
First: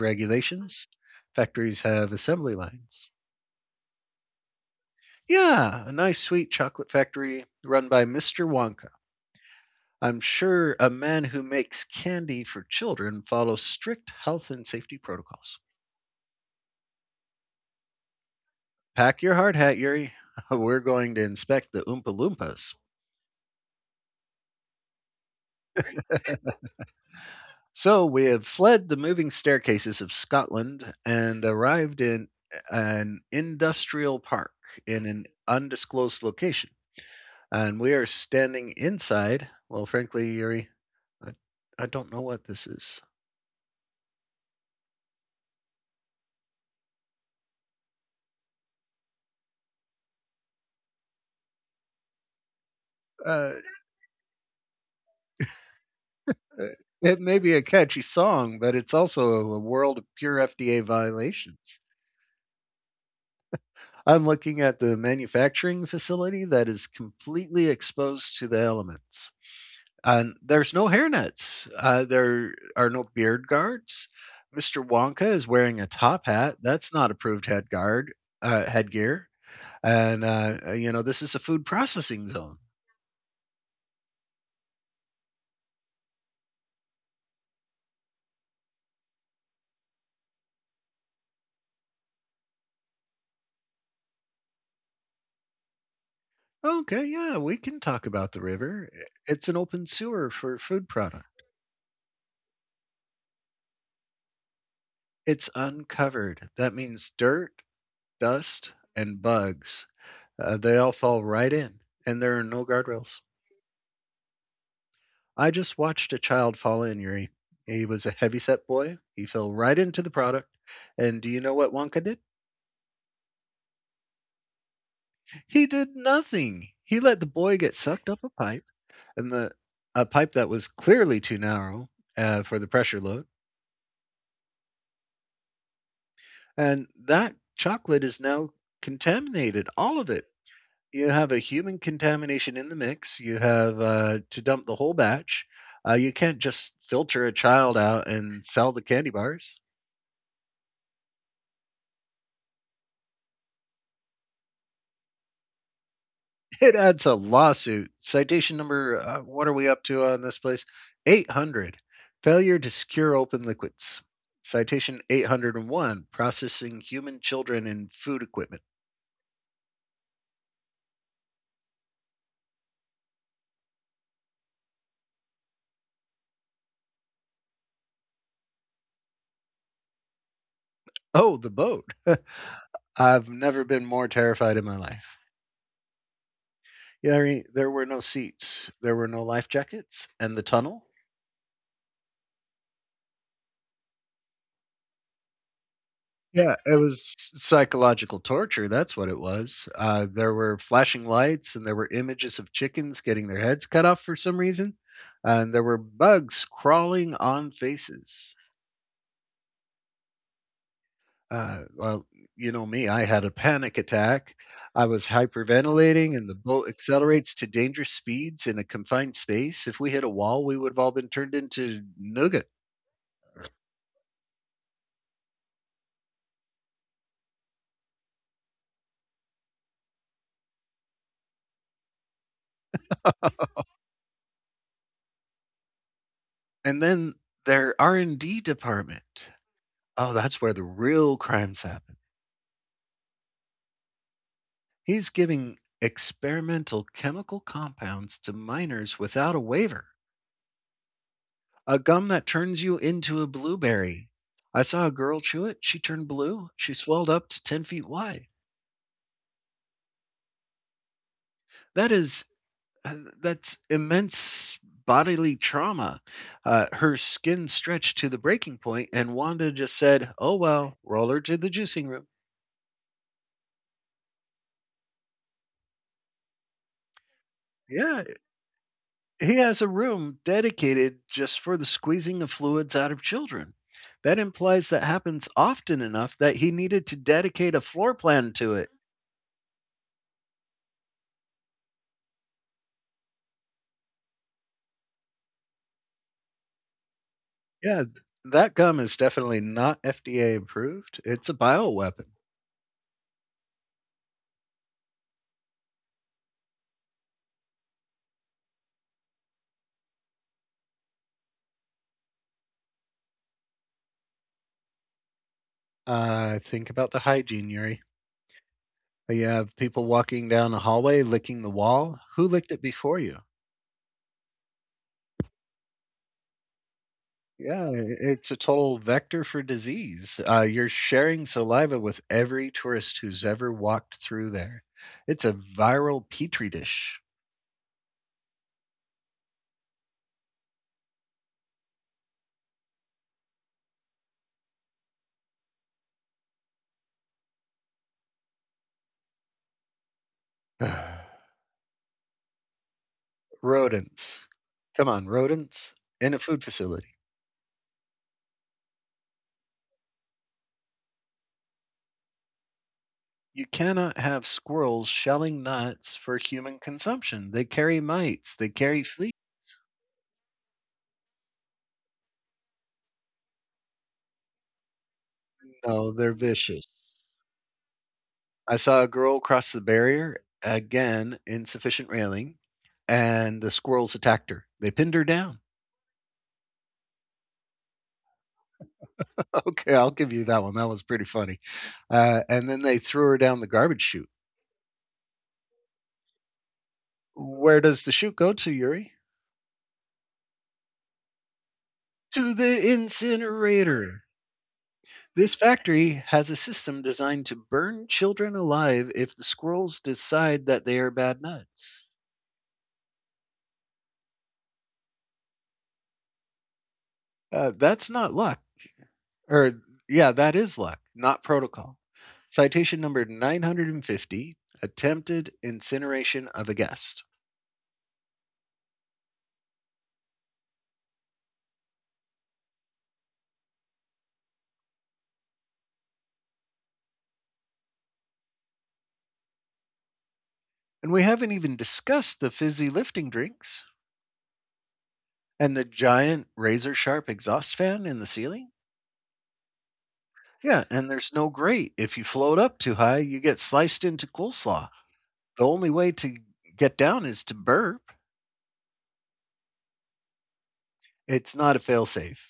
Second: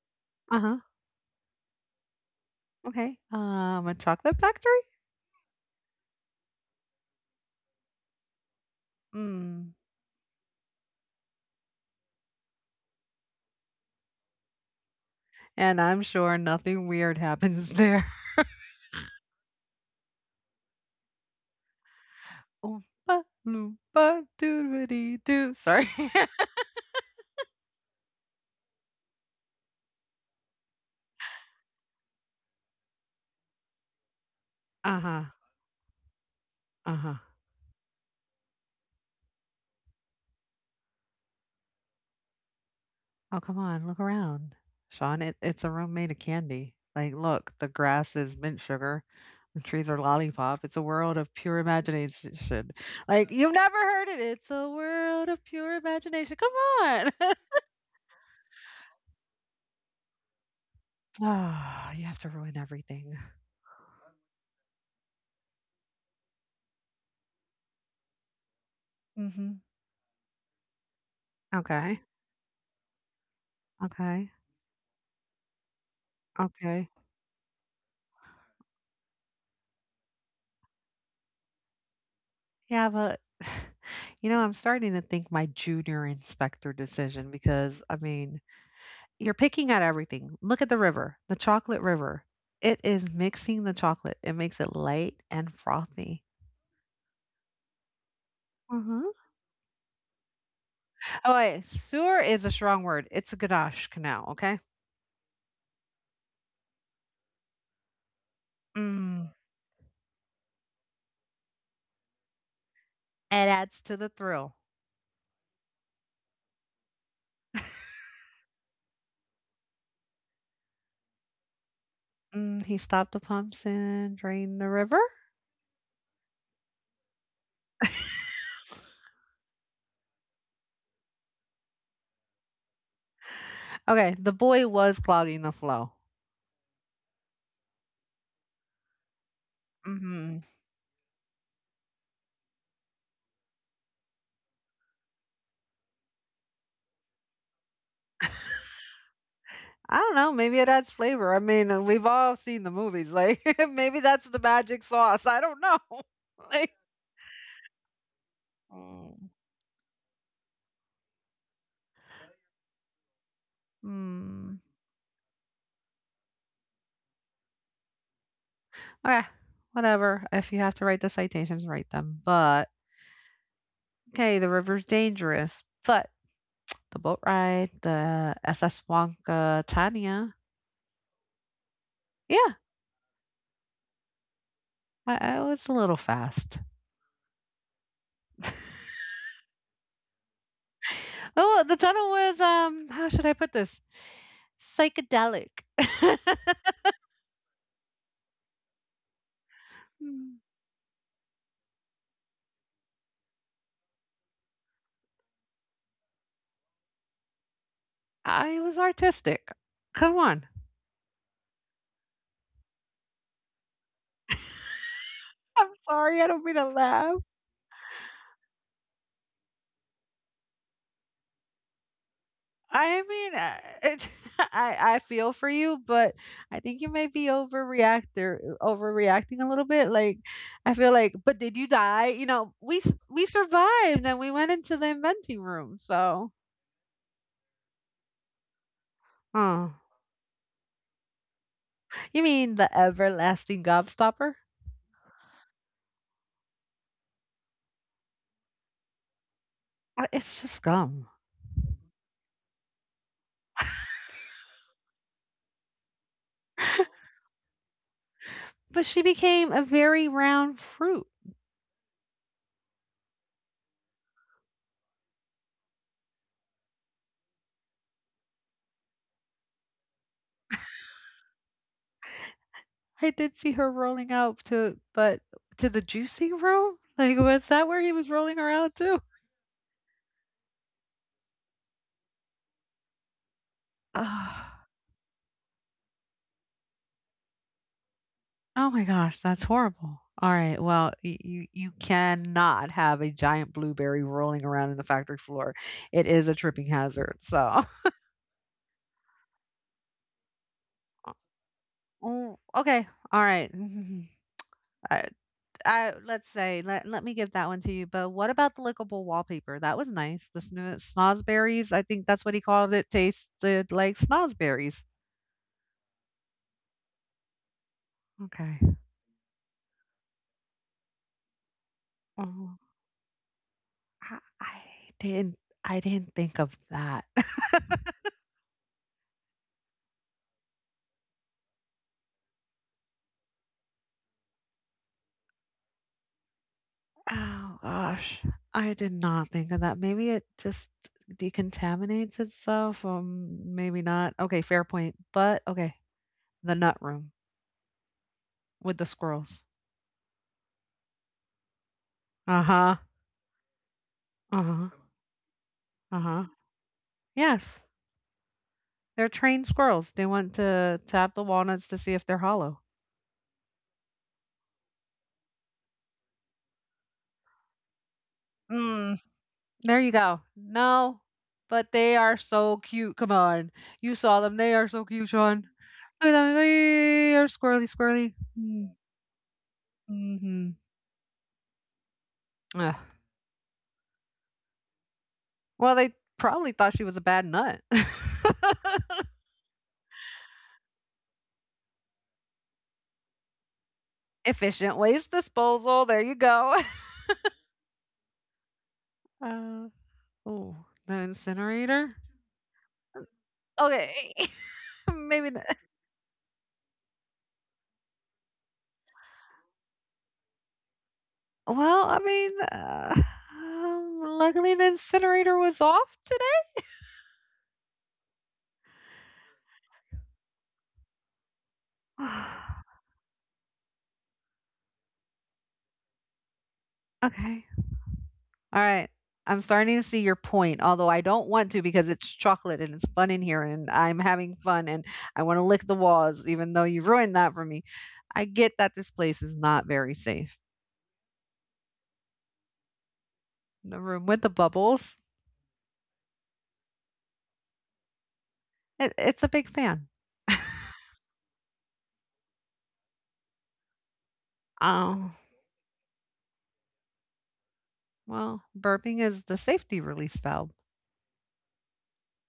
[SPEAKER 2] Uh-huh.
[SPEAKER 1] regulations. Factories have assembly lines.
[SPEAKER 2] Okay. A chocolate factory?
[SPEAKER 1] Yeah, a nice sweet chocolate factory run by Mr. Wonka.
[SPEAKER 2] Mm.
[SPEAKER 1] I'm sure a man who makes candy for children follows strict health and safety protocols.
[SPEAKER 2] And I'm sure nothing weird happens there.
[SPEAKER 1] Pack your hard hat, Yuri. We're going to inspect the Oompa Loompas.
[SPEAKER 2] Oompa loompa doodity doo. Sorry.
[SPEAKER 1] So we have fled the moving staircases of Scotland and arrived in an industrial park in
[SPEAKER 2] Uh-huh.
[SPEAKER 1] an undisclosed location.
[SPEAKER 2] Uh-huh.
[SPEAKER 1] And we are standing inside. Well, frankly, Yuri, I, I don't know what this is.
[SPEAKER 2] Oh, come on, look around, Sean. It's a room made of candy. Like, look, the grass is mint sugar, the trees are lollipop. It's a world of pure imagination. Like,
[SPEAKER 1] Uh,
[SPEAKER 2] you've never heard it. It's a world of pure imagination.
[SPEAKER 1] uh,
[SPEAKER 2] Come on.
[SPEAKER 1] it may be a catchy song, but it's also a world of pure FDA violations.
[SPEAKER 2] Oh, you have to ruin everything.
[SPEAKER 1] I'm looking at the manufacturing facility that is completely exposed to the elements.
[SPEAKER 2] Hmm.
[SPEAKER 1] And there's no hairnets.
[SPEAKER 2] Okay,
[SPEAKER 1] There are no beard guards.
[SPEAKER 2] okay,
[SPEAKER 1] Mr. Wonka is wearing a top hat.
[SPEAKER 2] okay.
[SPEAKER 1] That's not approved headgear. And you know this is a food processing zone.
[SPEAKER 2] Yeah, but I'm starting to think my junior inspector decision because I mean, you're picking at everything. Look at the river, the chocolate river. It is mixing the chocolate. It makes it light and frothy.
[SPEAKER 1] Okay, yeah, we can talk about the river.
[SPEAKER 2] Mhm.
[SPEAKER 1] It's an open sewer for food product.
[SPEAKER 2] Oh, wait, sewer is a strong word. It's a ganache canal, okay?
[SPEAKER 1] It's uncovered. That means dirt, dust, and
[SPEAKER 2] Mm.
[SPEAKER 1] bugs. They all fall right in, and there are no guardrails.
[SPEAKER 2] It adds to the thrill.
[SPEAKER 1] I just watched a child fall in, Yuri. He was a heavyset boy. He fell right into the product. And do you know what Wonka did?
[SPEAKER 2] He stopped the pumps and drained the river.
[SPEAKER 1] He did nothing. He let the boy get sucked up a pipe, and the a pipe that was clearly too narrow for the pressure load.
[SPEAKER 2] Okay, the boy was clogging the flow.
[SPEAKER 1] And that chocolate is now contaminated, all of it.
[SPEAKER 2] Hmm.
[SPEAKER 1] You have a human contamination in the mix. You have to dump the whole batch. You can't just filter a child out and sell the candy bars.
[SPEAKER 2] I don't know. Maybe it adds flavor. I mean, we've all seen the movies. Like, maybe that's the magic sauce. I don't know. Like,
[SPEAKER 1] It adds a lawsuit. Citation number,
[SPEAKER 2] Mm.
[SPEAKER 1] what are we up to on this place? 800. Failure to secure open liquids.
[SPEAKER 2] Mm.
[SPEAKER 1] Citation 801. Processing human children in food equipment.
[SPEAKER 2] Okay, whatever. If you have to write the citations, write them. But okay, the river's dangerous, but the boat ride, the SS Wonka Tanya,
[SPEAKER 1] Oh, the boat.
[SPEAKER 2] yeah,
[SPEAKER 1] I've never been more terrified in my life.
[SPEAKER 2] I was a little fast.
[SPEAKER 1] Yeah, I mean, there were no seats, there were no life jackets, and the tunnel.
[SPEAKER 2] Oh, the tunnel was how should I put this? Psychedelic.
[SPEAKER 1] Yeah, it was psychological torture, that's what it was. There were flashing lights, and there were images of chickens getting their heads cut off for some reason, and there were bugs crawling on faces.
[SPEAKER 2] I was artistic. Come on.
[SPEAKER 1] Well, you know me, I had a panic attack. I was
[SPEAKER 2] I'm
[SPEAKER 1] hyperventilating,
[SPEAKER 2] sorry. I
[SPEAKER 1] and the
[SPEAKER 2] don't mean to
[SPEAKER 1] boat
[SPEAKER 2] laugh.
[SPEAKER 1] accelerates to dangerous speeds in a confined space. If we hit a wall, we would have all been turned into nougat.
[SPEAKER 2] I mean, it, I feel for you, but I think you may be overreactor overreacting a little bit. Like, I feel like, but did you die? You know, we survived and we went into the inventing room. So,
[SPEAKER 1] And then their R&D department.
[SPEAKER 2] oh,
[SPEAKER 1] Oh, that's where the real crimes happen.
[SPEAKER 2] you mean the everlasting gobstopper?
[SPEAKER 1] He's giving experimental chemical compounds to minors without a waiver.
[SPEAKER 2] It's just gum.
[SPEAKER 1] A gum that turns you into a blueberry. I saw a girl chew it. She turned blue. She swelled up to 10 feet wide.
[SPEAKER 2] But she became a very round fruit.
[SPEAKER 1] That is, uh, that's immense bodily trauma. Her skin stretched to the breaking point, and Wanda just said, Oh, well, roll her to the juicing room.
[SPEAKER 2] I did see her rolling out to, but to the juicing room. Like, was that where he
[SPEAKER 1] Yeah,
[SPEAKER 2] was rolling around to?
[SPEAKER 1] he has a room dedicated just for the squeezing of fluids out of children. That implies
[SPEAKER 2] Ah.
[SPEAKER 1] that happens often enough that he needed to dedicate a floor plan to it.
[SPEAKER 2] Oh my gosh, that's horrible. Alright, well, y you you cannot have a giant blueberry rolling around in the factory floor. It is a tripping hazard, so
[SPEAKER 1] Yeah, that gum is definitely not FDA approved. It's a bioweapon.
[SPEAKER 2] Oh, okay, alright. I I let's say, let me give that one to you, but what about the lickable wallpaper? That was nice. The snozberries, I think that's what he called it, tasted like snozberries.
[SPEAKER 1] Think about the hygiene, Yuri.
[SPEAKER 2] Okay.
[SPEAKER 1] You have people walking down a hallway licking the wall. Who licked
[SPEAKER 2] Oh,
[SPEAKER 1] it before you?
[SPEAKER 2] I I didn't I didn't think of that.
[SPEAKER 1] Yeah, it's a total vector for disease. You're sharing saliva with every tourist who's ever walked through there. It's a viral petri dish.
[SPEAKER 2] Oh gosh, I did not think of that. Maybe it just decontaminates itself. Maybe not. Okay, fair point. But okay, the nut room with the squirrels. Uh huh.
[SPEAKER 1] Rodents.
[SPEAKER 2] Uh huh.
[SPEAKER 1] Come on, rodents
[SPEAKER 2] Uh
[SPEAKER 1] in a
[SPEAKER 2] huh.
[SPEAKER 1] food facility.
[SPEAKER 2] Yes, they're trained squirrels. They want to tap the walnuts to see if they're hollow.
[SPEAKER 1] You cannot have squirrels shelling nuts for human consumption. They carry mites, they carry
[SPEAKER 2] Mm,
[SPEAKER 1] fleas.
[SPEAKER 2] there you go. No, but they are so cute. Come on, you saw them. They are so cute, Sean.
[SPEAKER 1] No,
[SPEAKER 2] Look
[SPEAKER 1] they're
[SPEAKER 2] at them.
[SPEAKER 1] vicious.
[SPEAKER 2] They are squirrely, squirrely.
[SPEAKER 1] I saw a girl cross the barrier,
[SPEAKER 2] Mm-hmm.
[SPEAKER 1] again, insufficient railing, and the squirrels attacked her. They pinned her down.
[SPEAKER 2] Well, they probably thought she was a bad nut.
[SPEAKER 1] Okay, I'll give you that one. That was pretty funny. And then they threw her down the garbage chute.
[SPEAKER 2] Efficient waste disposal, there you go.
[SPEAKER 1] Where does the chute go to, Yuri?
[SPEAKER 2] Uh, Ooh, the incinerator?
[SPEAKER 1] To the incinerator.
[SPEAKER 2] Okay, maybe
[SPEAKER 1] This
[SPEAKER 2] not
[SPEAKER 1] factory has a system designed to burn children alive if the squirrels decide that they are bad nuts.
[SPEAKER 2] well, I mean, luckily the incinerator was off today.
[SPEAKER 1] That's not luck. Or, yeah, that is luck, not protocol. Citation number 950, attempted incineration of a guest.
[SPEAKER 2] Okay, alright, I'm starting to see your point, although I don't want to because it's chocolate and it's fun in here and I'm having fun and I wanna lick the walls even though you ruined that for me. I get that this place is not very safe.
[SPEAKER 1] And we haven't even discussed the fizzy lifting drinks.
[SPEAKER 2] The room with the bubbles.
[SPEAKER 1] And the giant razor sharp exhaust fan in the ceiling?
[SPEAKER 2] It's a big fan.
[SPEAKER 1] Yeah, and there's no grate. If you float up too high, you get sliced into coleslaw.
[SPEAKER 2] Oh,
[SPEAKER 1] The only way to get down is to burp.
[SPEAKER 2] well, burping is the safety release valve.
[SPEAKER 1] It's not a failsafe.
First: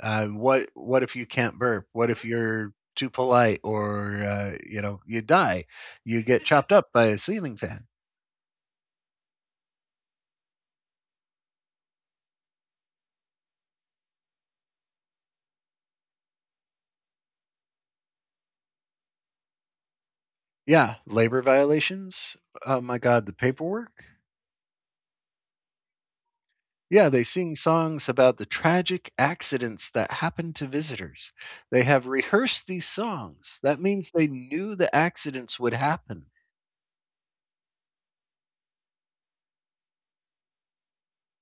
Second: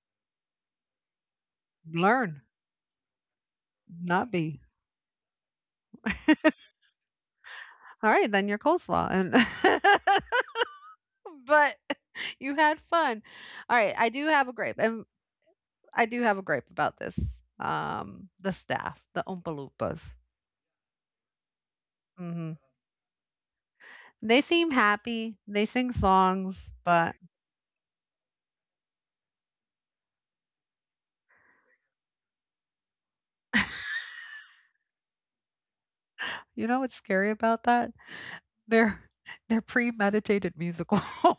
[SPEAKER 1] What if you can't burp? What if
[SPEAKER 2] Learn,
[SPEAKER 1] you're too polite or
[SPEAKER 2] not be.
[SPEAKER 1] you know you die? You get chopped up by a ceiling fan.
[SPEAKER 2] All right, then your coleslaw. And but you had fun. All right, I do have a gripe, and I do have a gripe about this. The staff, the Oompa Loompas.
[SPEAKER 1] Yeah, labor violations.
[SPEAKER 2] Hmm.
[SPEAKER 1] Oh my God, the paperwork.
[SPEAKER 2] They seem happy. They sing songs,
[SPEAKER 1] Yeah,
[SPEAKER 2] but
[SPEAKER 1] they sing songs about the tragic accidents that happen to visitors. They have rehearsed these songs. That means they knew the accidents would happen.
[SPEAKER 2] you know what's scary about that? They're they're premeditated musicals.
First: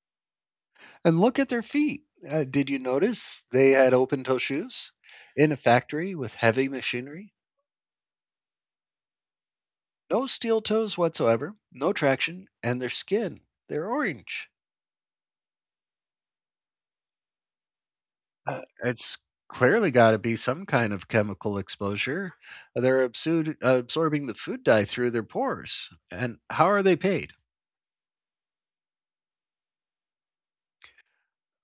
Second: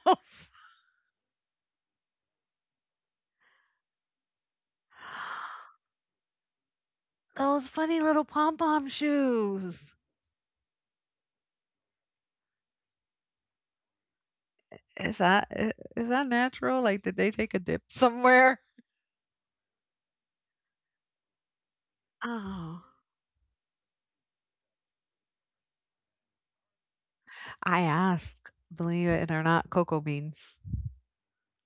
[SPEAKER 1] And look at their feet. Did you notice they had open toe shoes? In a factory with heavy machinery?
[SPEAKER 2] Those funny little pom-pom shoes.
[SPEAKER 1] No steel toes whatsoever, no traction, and their skin, they're orange.
[SPEAKER 2] Is that i is that natural? Like, did they take a dip somewhere?
[SPEAKER 1] It's clearly got to be some kind of chemical exposure.
[SPEAKER 2] Oh.
[SPEAKER 1] They're absorbing the food dye through their pores. And how are they paid?
[SPEAKER 2] I asked, believe it or not, cocoa beans.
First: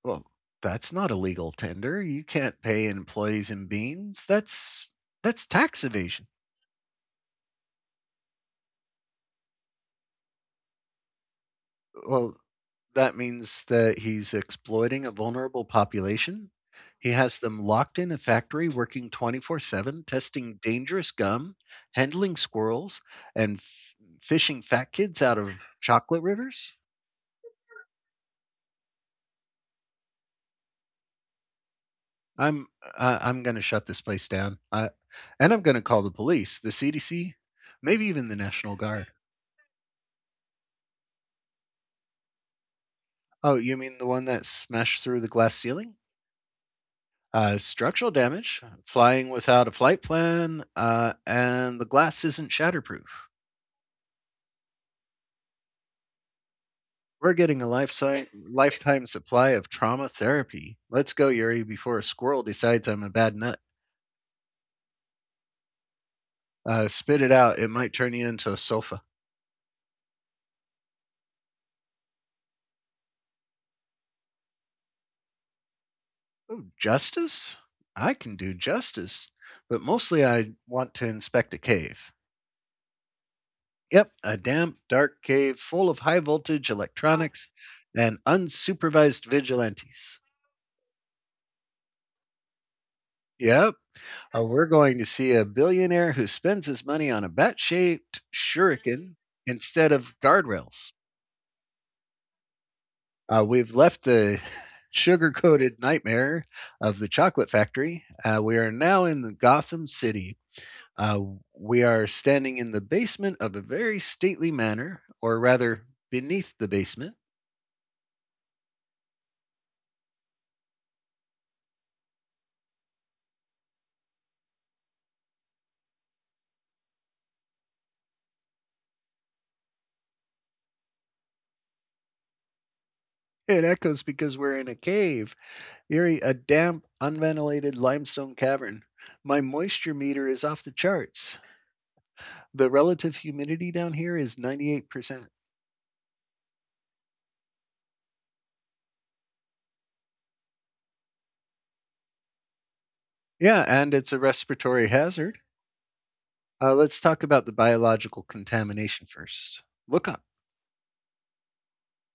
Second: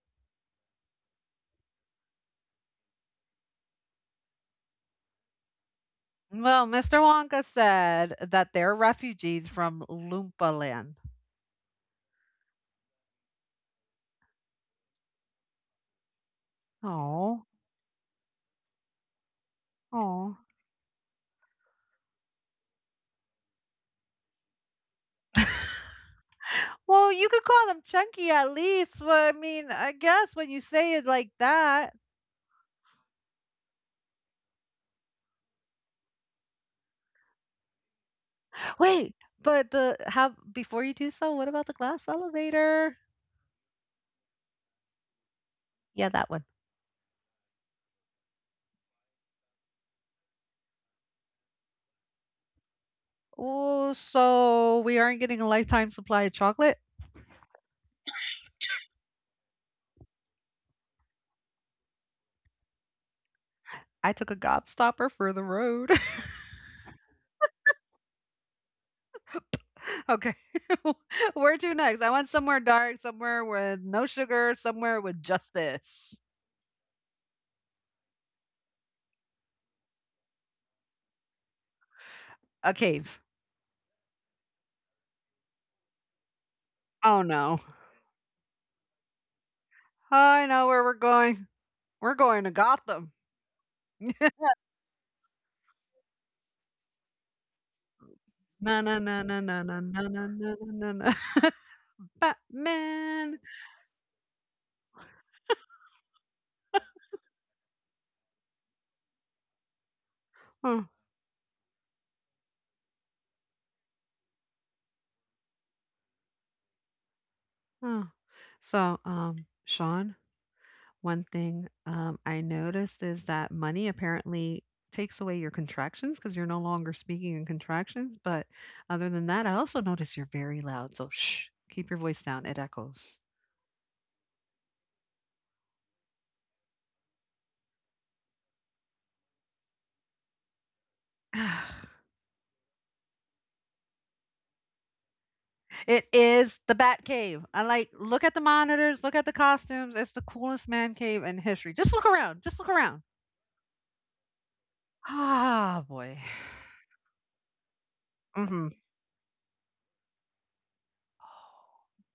[SPEAKER 1] Well, that's not illegal tender. You can't pay in employees in beans. That's tax evasion.
[SPEAKER 2] Well, Mr. Wonka said that they're refugees from Loompa Land.
[SPEAKER 1] Well, that means that he's exploiting a vulnerable population. He has
[SPEAKER 2] Oh,
[SPEAKER 1] them locked in a factory working 24/7,
[SPEAKER 2] oh.
[SPEAKER 1] testing dangerous gum, handling squirrels, and fishing fat kids out of chocolate rivers.
[SPEAKER 2] Well, you could call them chunky at least. Well, I mean, I guess when you say it like that.
[SPEAKER 1] I'm I'm going to shut this place down. And I'm going to call the police, the CDC, maybe even the National Guard.
[SPEAKER 2] Wait, but the how before you do so, what about the glass elevator?
[SPEAKER 1] Oh, you mean the one that smashed through the glass ceiling?
[SPEAKER 2] Yeah, that one.
[SPEAKER 1] Structural damage, flying without a flight plan, and the glass isn't shatterproof.
[SPEAKER 2] Oh, so we aren't getting a lifetime supply of chocolate?
[SPEAKER 1] We're getting a lifetime supply of trauma therapy. Let's go, Yuri, before a squirrel decides I'm a bad nut.
[SPEAKER 2] I took a gobstopper for the road.
[SPEAKER 1] Spit it out. It might turn you into a sofa.
[SPEAKER 2] Okay. Where to next? I want somewhere dark, somewhere with no sugar, somewhere with justice.
[SPEAKER 1] Justice? I can do justice, but mostly I want to inspect a cave.
[SPEAKER 2] A cave.
[SPEAKER 1] Yep, a damp, dark cave full of high voltage
[SPEAKER 2] Oh
[SPEAKER 1] electronics
[SPEAKER 2] no.
[SPEAKER 1] and unsupervised vigilantes.
[SPEAKER 2] I know where we're going. We're going to Gotham.
[SPEAKER 1] Yep, we're going to see a billionaire who spends his money on a bat shaped
[SPEAKER 2] No, no,
[SPEAKER 1] shuriken
[SPEAKER 2] no, no, no, no,
[SPEAKER 1] instead
[SPEAKER 2] no,
[SPEAKER 1] of
[SPEAKER 2] no, no, no,
[SPEAKER 1] guardrails.
[SPEAKER 2] no. Batman.
[SPEAKER 1] We've left the sugar coated nightmare of the chocolate factory. We are now in the Gotham City.
[SPEAKER 2] Oh,
[SPEAKER 1] Uh, we are standing in the basement of a very stately manor, or rather, beneath the basement.
[SPEAKER 2] oh. So, Sean, one thing, I noticed is that money apparently takes away your contractions because 'cause you're no longer speaking in contractions, but other than that, I also notice you're very loud, so shh, keep your voice down, it echoes.
[SPEAKER 1] It echoes because we're in a cave Erie, a damp, unventilated limestone cavern. My moisture meter is off the charts. The relative humidity down here is 98%.
[SPEAKER 2] It is the Bat Cave. I Like, look at the monitors, look at the costumes, it's the coolest man cave in history. Just look around, just look around.
[SPEAKER 1] Yeah, and it's a respiratory hazard.
[SPEAKER 2] Ah, boy.
[SPEAKER 1] Let's talk about the biological
[SPEAKER 2] Mhm,
[SPEAKER 1] contamination first. Look up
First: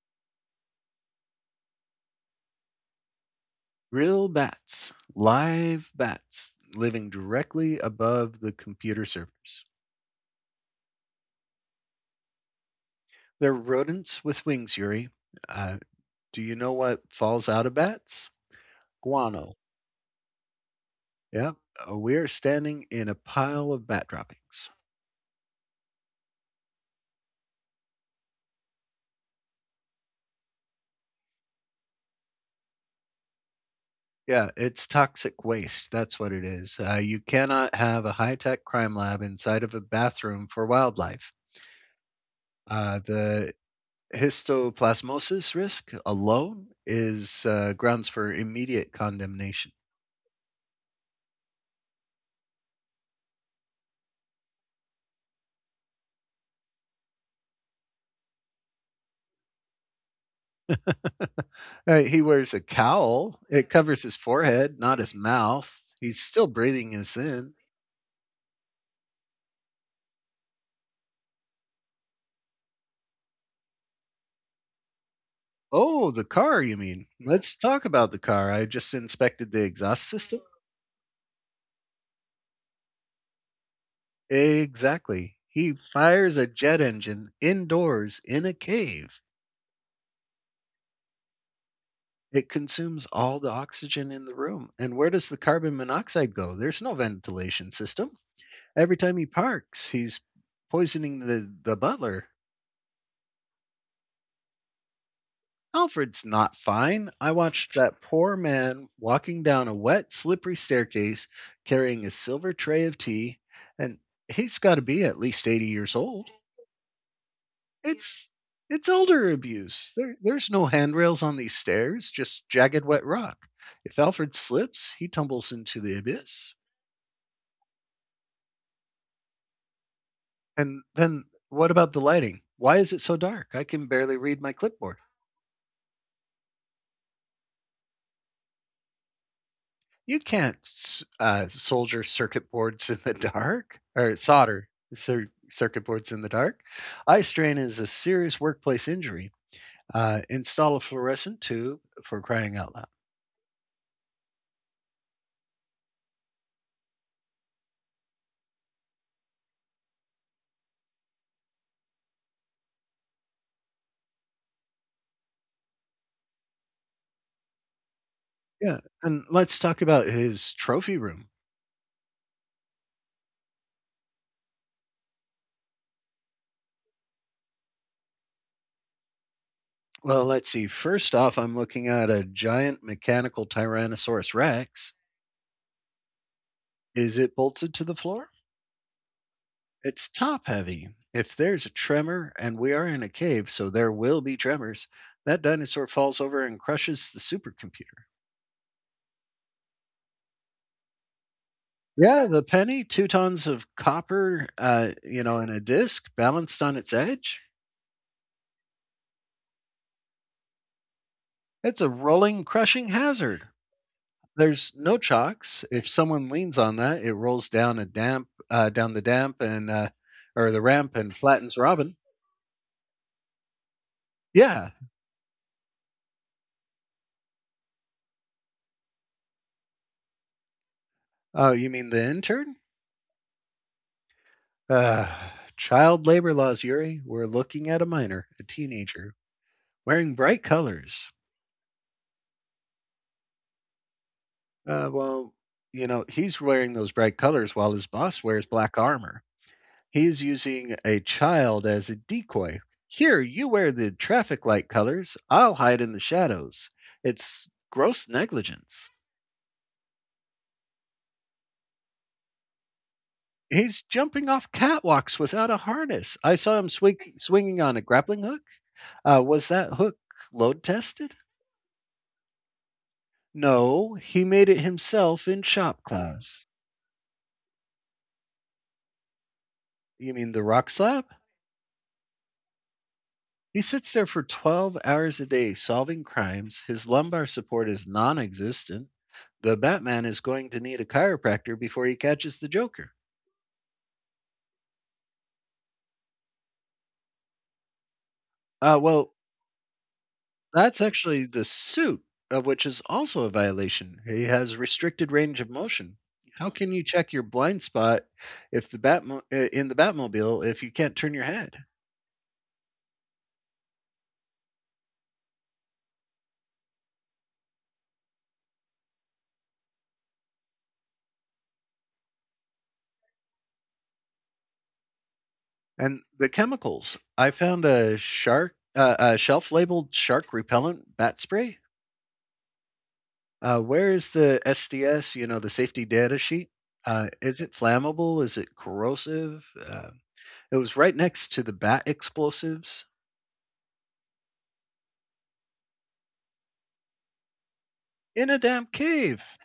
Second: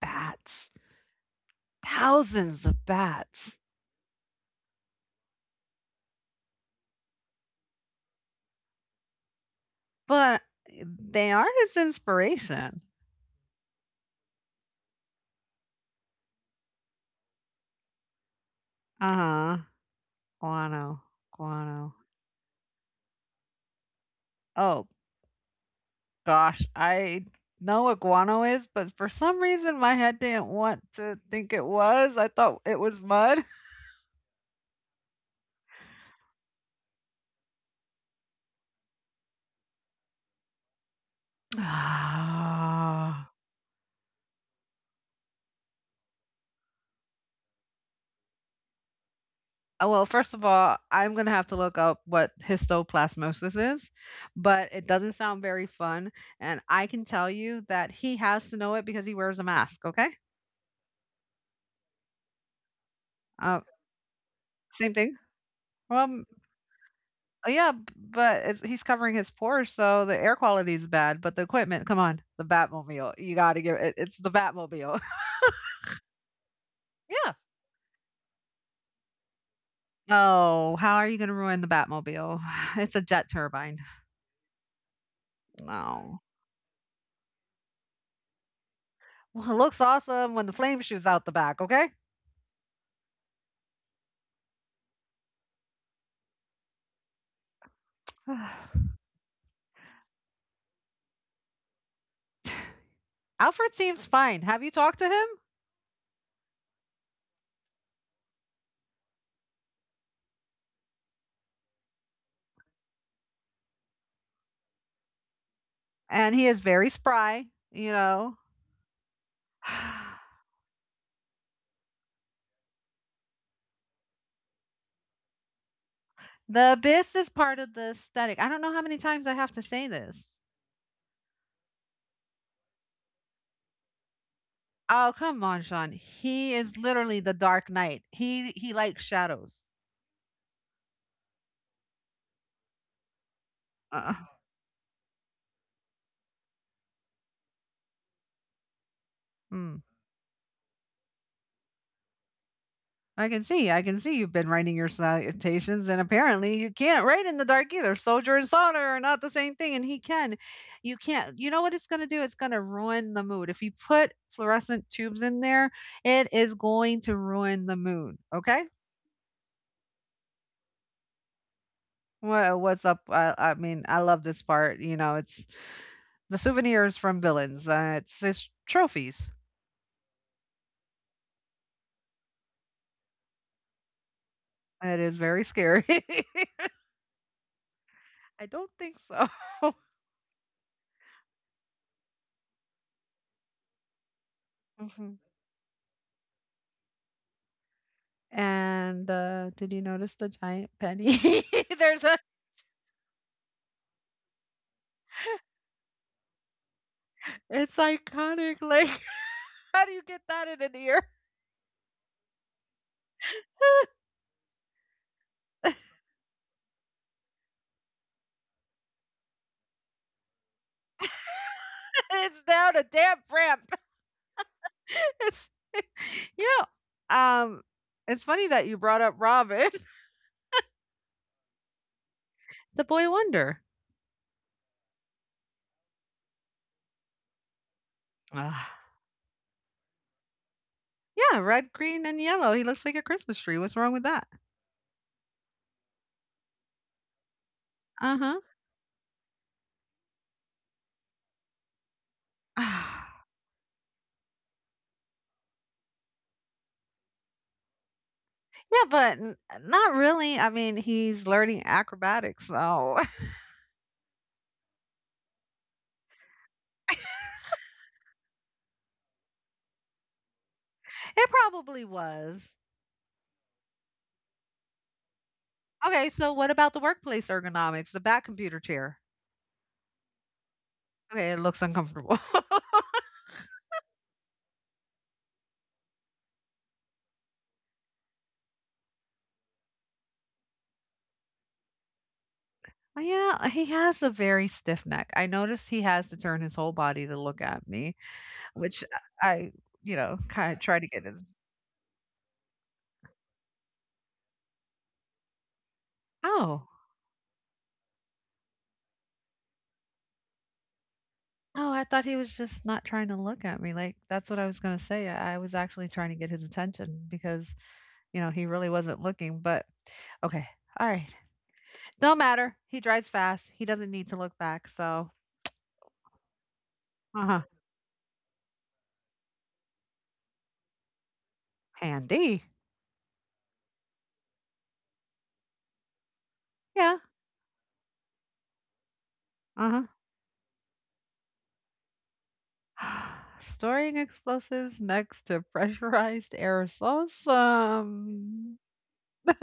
[SPEAKER 2] bats. Thousands of bats,
[SPEAKER 1] real bats, live bats living directly above the computer servers.
[SPEAKER 2] but they are his inspiration.
[SPEAKER 1] They're rodents with wings, Yuri. Uh, do you know what falls out of bats? Guano.
[SPEAKER 2] Uh-huh. Guano,
[SPEAKER 1] Yeah,
[SPEAKER 2] guano.
[SPEAKER 1] we are standing in a pile of bat droppings.
[SPEAKER 2] Oh gosh, I know what guano is, but for some reason my head didn't want to think it was. I thought it was mud.
[SPEAKER 1] Yeah, it's toxic waste, that's what it is. You cannot have a high-tech crime lab inside of a bathroom for wildlife. Uh,
[SPEAKER 2] Ah.
[SPEAKER 1] the histoplasmosis risk alone is, grounds for immediate condemnation.
[SPEAKER 2] Oh, well, first of all, I'm gonna have to look up what histoplasmosis is, but it doesn't sound very fun. And I can tell you that he has to know it because he wears a mask. Okay.
[SPEAKER 1] He wears a cowl,
[SPEAKER 2] Uh,
[SPEAKER 1] it covers his forehead,
[SPEAKER 2] Same
[SPEAKER 1] not his
[SPEAKER 2] thing.
[SPEAKER 1] mouth. He's
[SPEAKER 2] Well,
[SPEAKER 1] still breathing us
[SPEAKER 2] oh,
[SPEAKER 1] in.
[SPEAKER 2] yeah, b but it's he's covering his pores, so the air quality is bad, but the equipment, come on, the Batmobile, you gotta give it it's the Batmobile.
[SPEAKER 1] Oh, the car, you mean?
[SPEAKER 2] Yes.
[SPEAKER 1] Let's talk about the car. I just inspected the exhaust system.
[SPEAKER 2] No, how are you gonna ruin the Batmobile? It's a jet turbine.
[SPEAKER 1] Exactly. He
[SPEAKER 2] No.
[SPEAKER 1] fires a jet engine indoors in a cave.
[SPEAKER 2] Well, it looks awesome when the flame shoots out the back, okay?
[SPEAKER 1] It consumes all the oxygen in the room. And where does the carbon monoxide go? There's no ventilation system. Every time he parks, he's poisoning the butler.
[SPEAKER 2] Alfred seems fine. Have you talked to him?
[SPEAKER 1] Alfred's not fine. I watched that poor man walking down a wet, slippery staircase carrying a silver tray of tea, and he's got to be at least 80 years old.
[SPEAKER 2] And he is very spry, you
[SPEAKER 1] It's
[SPEAKER 2] know?
[SPEAKER 1] it's elder abuse. There there's no handrails on these stairs, just jagged wet rock. If Alfred slips, he tumbles into the abyss.
[SPEAKER 2] The abyss is part of the aesthetic. I don't know how many times I have to say this.
[SPEAKER 1] And then what about the lighting? Why is it so dark? I can barely read my clipboard.
[SPEAKER 2] Oh, come on, Sean. He is literally the Dark Knight. He likes shadows.
[SPEAKER 1] You can't s- soldier circuit boards in the dark or
[SPEAKER 2] Uh,
[SPEAKER 1] solder circuit boards in the dark. Eye strain is a serious workplace injury.
[SPEAKER 2] mm.
[SPEAKER 1] Install a fluorescent tube for crying out loud.
[SPEAKER 2] I can see. I can see you've been writing your salutations, and apparently you can't write in the dark either. Soldier and soldier are not the same thing, and he can. You can't. You know what it's going to do? It's going to ruin the mood. If you put fluorescent tubes in there, it is going to ruin the mood. Okay.
[SPEAKER 1] Yeah, and let's talk about his trophy room.
[SPEAKER 2] What's up? I mean, I love this part. You know, it's the souvenirs from villains. It's trophies.
[SPEAKER 1] Well, let's see. First off, I'm looking at a giant mechanical Tyrannosaurus Rex.
[SPEAKER 2] It is very scary.
[SPEAKER 1] Is it bolted to the floor?
[SPEAKER 2] I don't think so.
[SPEAKER 1] It's top heavy. If there's a tremor, and we are in a cave, so there will be tremors,
[SPEAKER 2] Mhm.
[SPEAKER 1] that dinosaur falls over and crushes the supercomputer.
[SPEAKER 2] And, did you notice the giant penny? There's a
[SPEAKER 1] Yeah, the penny, two tons of copper, you know, in a disc balanced on its edge.
[SPEAKER 2] It's iconic, like, how do you get that in an ear?
[SPEAKER 1] It's a rolling, crushing hazard. There's no chocks. If someone leans on that, it rolls down a damp, down the damp and or the ramp and flattens Robin.
[SPEAKER 2] It's down a damn ramp.
[SPEAKER 1] Yeah.
[SPEAKER 2] It's you know, it's funny that you brought up Robin,
[SPEAKER 1] Oh, you mean the intern?
[SPEAKER 2] the boy wonder.
[SPEAKER 1] Uh, Child labor laws, Yuri. We're looking at a minor, a
[SPEAKER 2] Ah.
[SPEAKER 1] teenager, wearing bright colors.
[SPEAKER 2] Yeah, red, green, and yellow. He looks like a Christmas tree. What's wrong with that?
[SPEAKER 1] Uh, well, you know, he's wearing those bright colors while his boss
[SPEAKER 2] Uh-huh.
[SPEAKER 1] wears black armor. He's using a child as a decoy. Here, you wear the traffic light colors. I'll hide in the shadows. It's gross
[SPEAKER 2] Yeah,
[SPEAKER 1] negligence.
[SPEAKER 2] but n not really. I mean, he's learning acrobatics, so
[SPEAKER 1] He's jumping off catwalks without a harness. I saw him swinging on a grappling hook. Was that hook load tested?
[SPEAKER 2] It probably was.
[SPEAKER 1] No, he made it himself in shop
[SPEAKER 2] Okay, so
[SPEAKER 1] class.
[SPEAKER 2] what about the workplace ergonomics, the back computer chair?
[SPEAKER 1] You mean the rock slab?
[SPEAKER 2] Okay, it looks uncomfortable.
[SPEAKER 1] He sits there for 12 hours a day solving crimes. His lumbar support is non existent. The Batman is going to need a chiropractor before he catches the Joker.
[SPEAKER 2] Well, you know, he has a very stiff neck. I noticed he has to turn his whole body to look at me,
[SPEAKER 1] Uh,
[SPEAKER 2] which
[SPEAKER 1] well,
[SPEAKER 2] I, kind of try
[SPEAKER 1] that's
[SPEAKER 2] to get
[SPEAKER 1] actually
[SPEAKER 2] his.
[SPEAKER 1] the suit, of which is also a violation. He has restricted range of motion. How
[SPEAKER 2] Oh,
[SPEAKER 1] can you check your blind spot if the in the Batmobile if you can't turn your head?
[SPEAKER 2] oh, I thought he was just not trying to look at me. Like, that's what I was going to say. I was actually trying to get his attention because, he really wasn't looking. But okay, all right. No matter. He drives fast. He doesn't need to look back. So,
[SPEAKER 1] And the chemicals.
[SPEAKER 2] uh
[SPEAKER 1] I
[SPEAKER 2] huh.
[SPEAKER 1] found a a shelf labeled shark repellent bat spray.
[SPEAKER 2] Handy.
[SPEAKER 1] Where is the SDS, you know, the safety data sheet?
[SPEAKER 2] Yeah,
[SPEAKER 1] Is it flammable? Is it corrosive? It was right next to the bat explosives
[SPEAKER 2] uh-huh. Storing explosives next to pressurized aerosols?
[SPEAKER 1] in a damp cave.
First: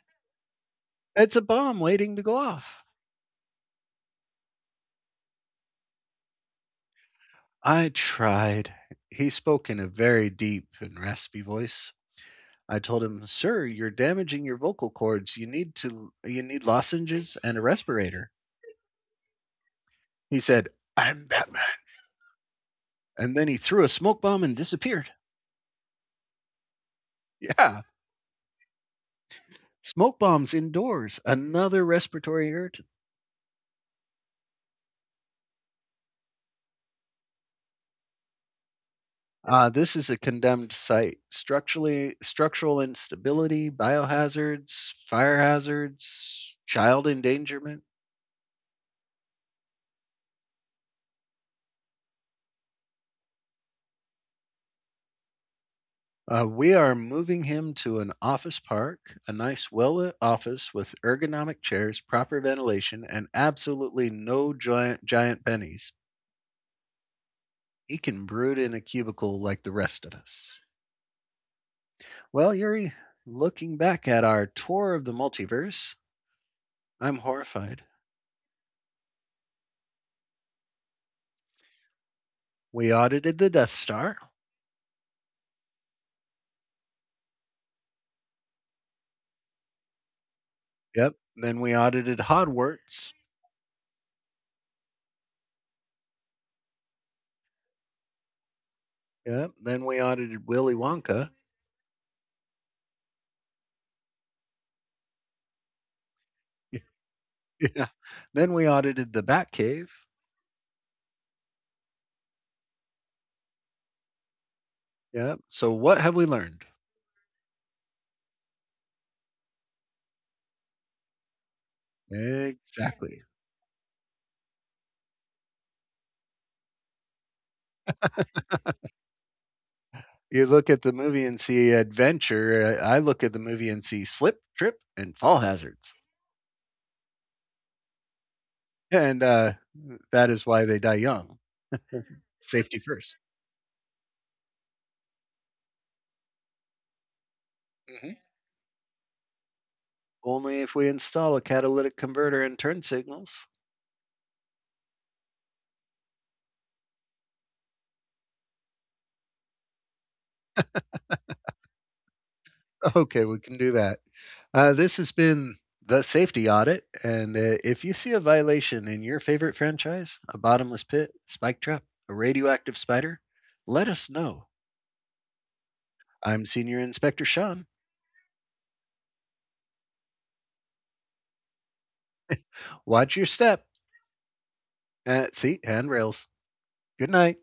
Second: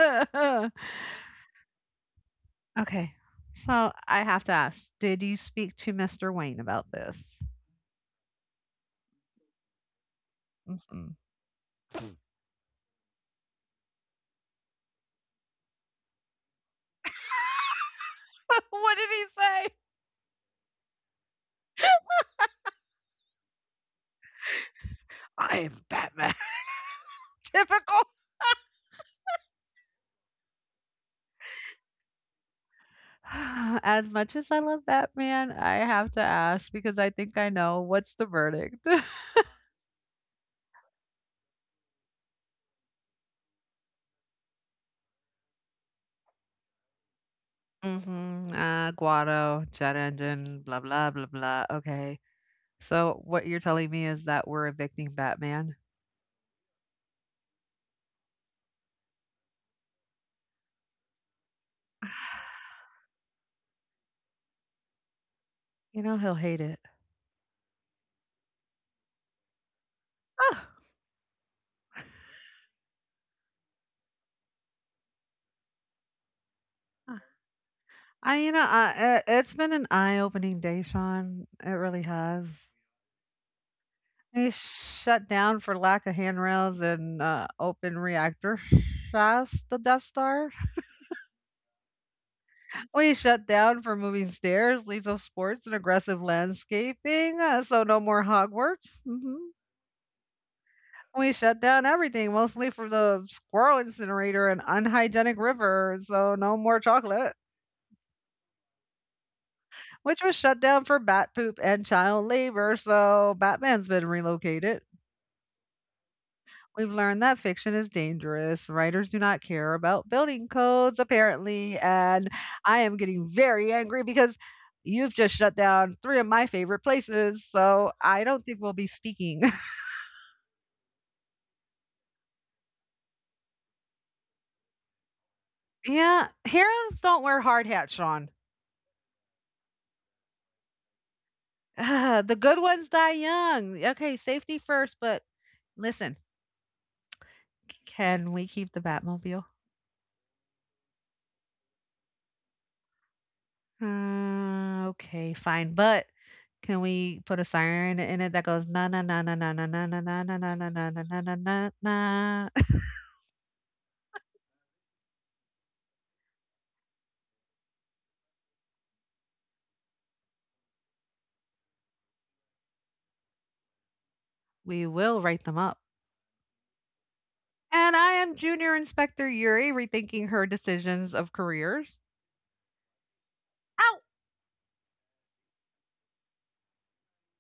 [SPEAKER 1] It's a bomb waiting to go off.
[SPEAKER 2] Okay. So I have to ask, did you speak to Mr. Wayne about this?
[SPEAKER 1] I tried. He spoke in a very deep and
[SPEAKER 2] Mhm.
[SPEAKER 1] raspy voice. I told him, "Sir, you're damaging your vocal cords. You need lozenges and a respirator."
[SPEAKER 2] What did he say?
[SPEAKER 1] He said, "I'm Batman." And then he threw a smoke bomb and disappeared.
[SPEAKER 2] I am Batman.
[SPEAKER 1] Yeah,
[SPEAKER 2] Typical.
[SPEAKER 1] smoke bombs indoors, another respiratory irritant.
[SPEAKER 2] As much as I love Batman, I have to ask because I think I know what's the verdict.
[SPEAKER 1] This is a condemned site. Structural instability, biohazards, fire hazards, child endangerment.
[SPEAKER 2] Mhm, Guado, jet engine, blah, blah, blah, blah, okay. So, what you're telling me is that we're evicting Batman?
[SPEAKER 1] We are moving him to an office park, a nice, well lit office with ergonomic chairs, proper ventilation, and absolutely no giant pennies.
[SPEAKER 2] You know he'll hate it.
[SPEAKER 1] He can brood in a cubicle like the rest of us.
[SPEAKER 2] Oh,
[SPEAKER 1] Well, Yuri, looking back at our tour of the multiverse, I'm horrified.
[SPEAKER 2] I you know, I it's been an eye-opening day, Sean, it really has.
[SPEAKER 1] We audited the Death Star.
[SPEAKER 2] He's shut down for lack of handrails and, open reactor shafts, the Death Star.
[SPEAKER 1] Yep. Then we audited
[SPEAKER 2] We
[SPEAKER 1] Hogwarts.
[SPEAKER 2] shut down for moving stairs, lethal sports, and aggressive landscaping, so no more Hogwarts, mhm.
[SPEAKER 1] Yep. Then we audited Willy
[SPEAKER 2] We
[SPEAKER 1] Wonka.
[SPEAKER 2] shut down everything, mostly for the squirrel incinerator and unhygienic river, so no more chocolate,
[SPEAKER 1] Yeah. Then we audited the Batcave.
[SPEAKER 2] which was shut down for bat poop and child labor, so Batman's been relocated.
[SPEAKER 1] Yep. So what have we learned?
[SPEAKER 2] We've learned that fiction is dangerous. Writers do not care about building codes, apparently, and I am getting
[SPEAKER 1] Exactly.
[SPEAKER 2] very angry because you've just shut down three of my favorite places, so I don't think we'll be speaking.
[SPEAKER 1] You look at the movie and see adventure. I look at the movie and see slip, trip, and fall hazards.
[SPEAKER 2] Yeah, herons don't wear hard hats, Sean.
[SPEAKER 1] And That is why they die young.
[SPEAKER 2] Ah, the good
[SPEAKER 1] Safety
[SPEAKER 2] ones die
[SPEAKER 1] first.
[SPEAKER 2] young. Okay, safety first, but listen, can we keep the Batmobile?
[SPEAKER 1] Only if we install a catalytic converter and turn signals.
[SPEAKER 2] Okay, fine, but can we put a siren in it that goes na na na na na na na na na na na na na na na na na na?
[SPEAKER 1] Okay, we can do that. This has been the safety audit, and if you see a violation in your favorite franchise, a bottomless pit, spike trap, a radioactive spider, let us know.
[SPEAKER 2] We will write them up.
[SPEAKER 1] I'm Senior Inspector Sean.
[SPEAKER 2] And I am Junior Inspector Yuri, rethinking her decisions of careers.
[SPEAKER 1] Watch your step. At seat handrails. Good night.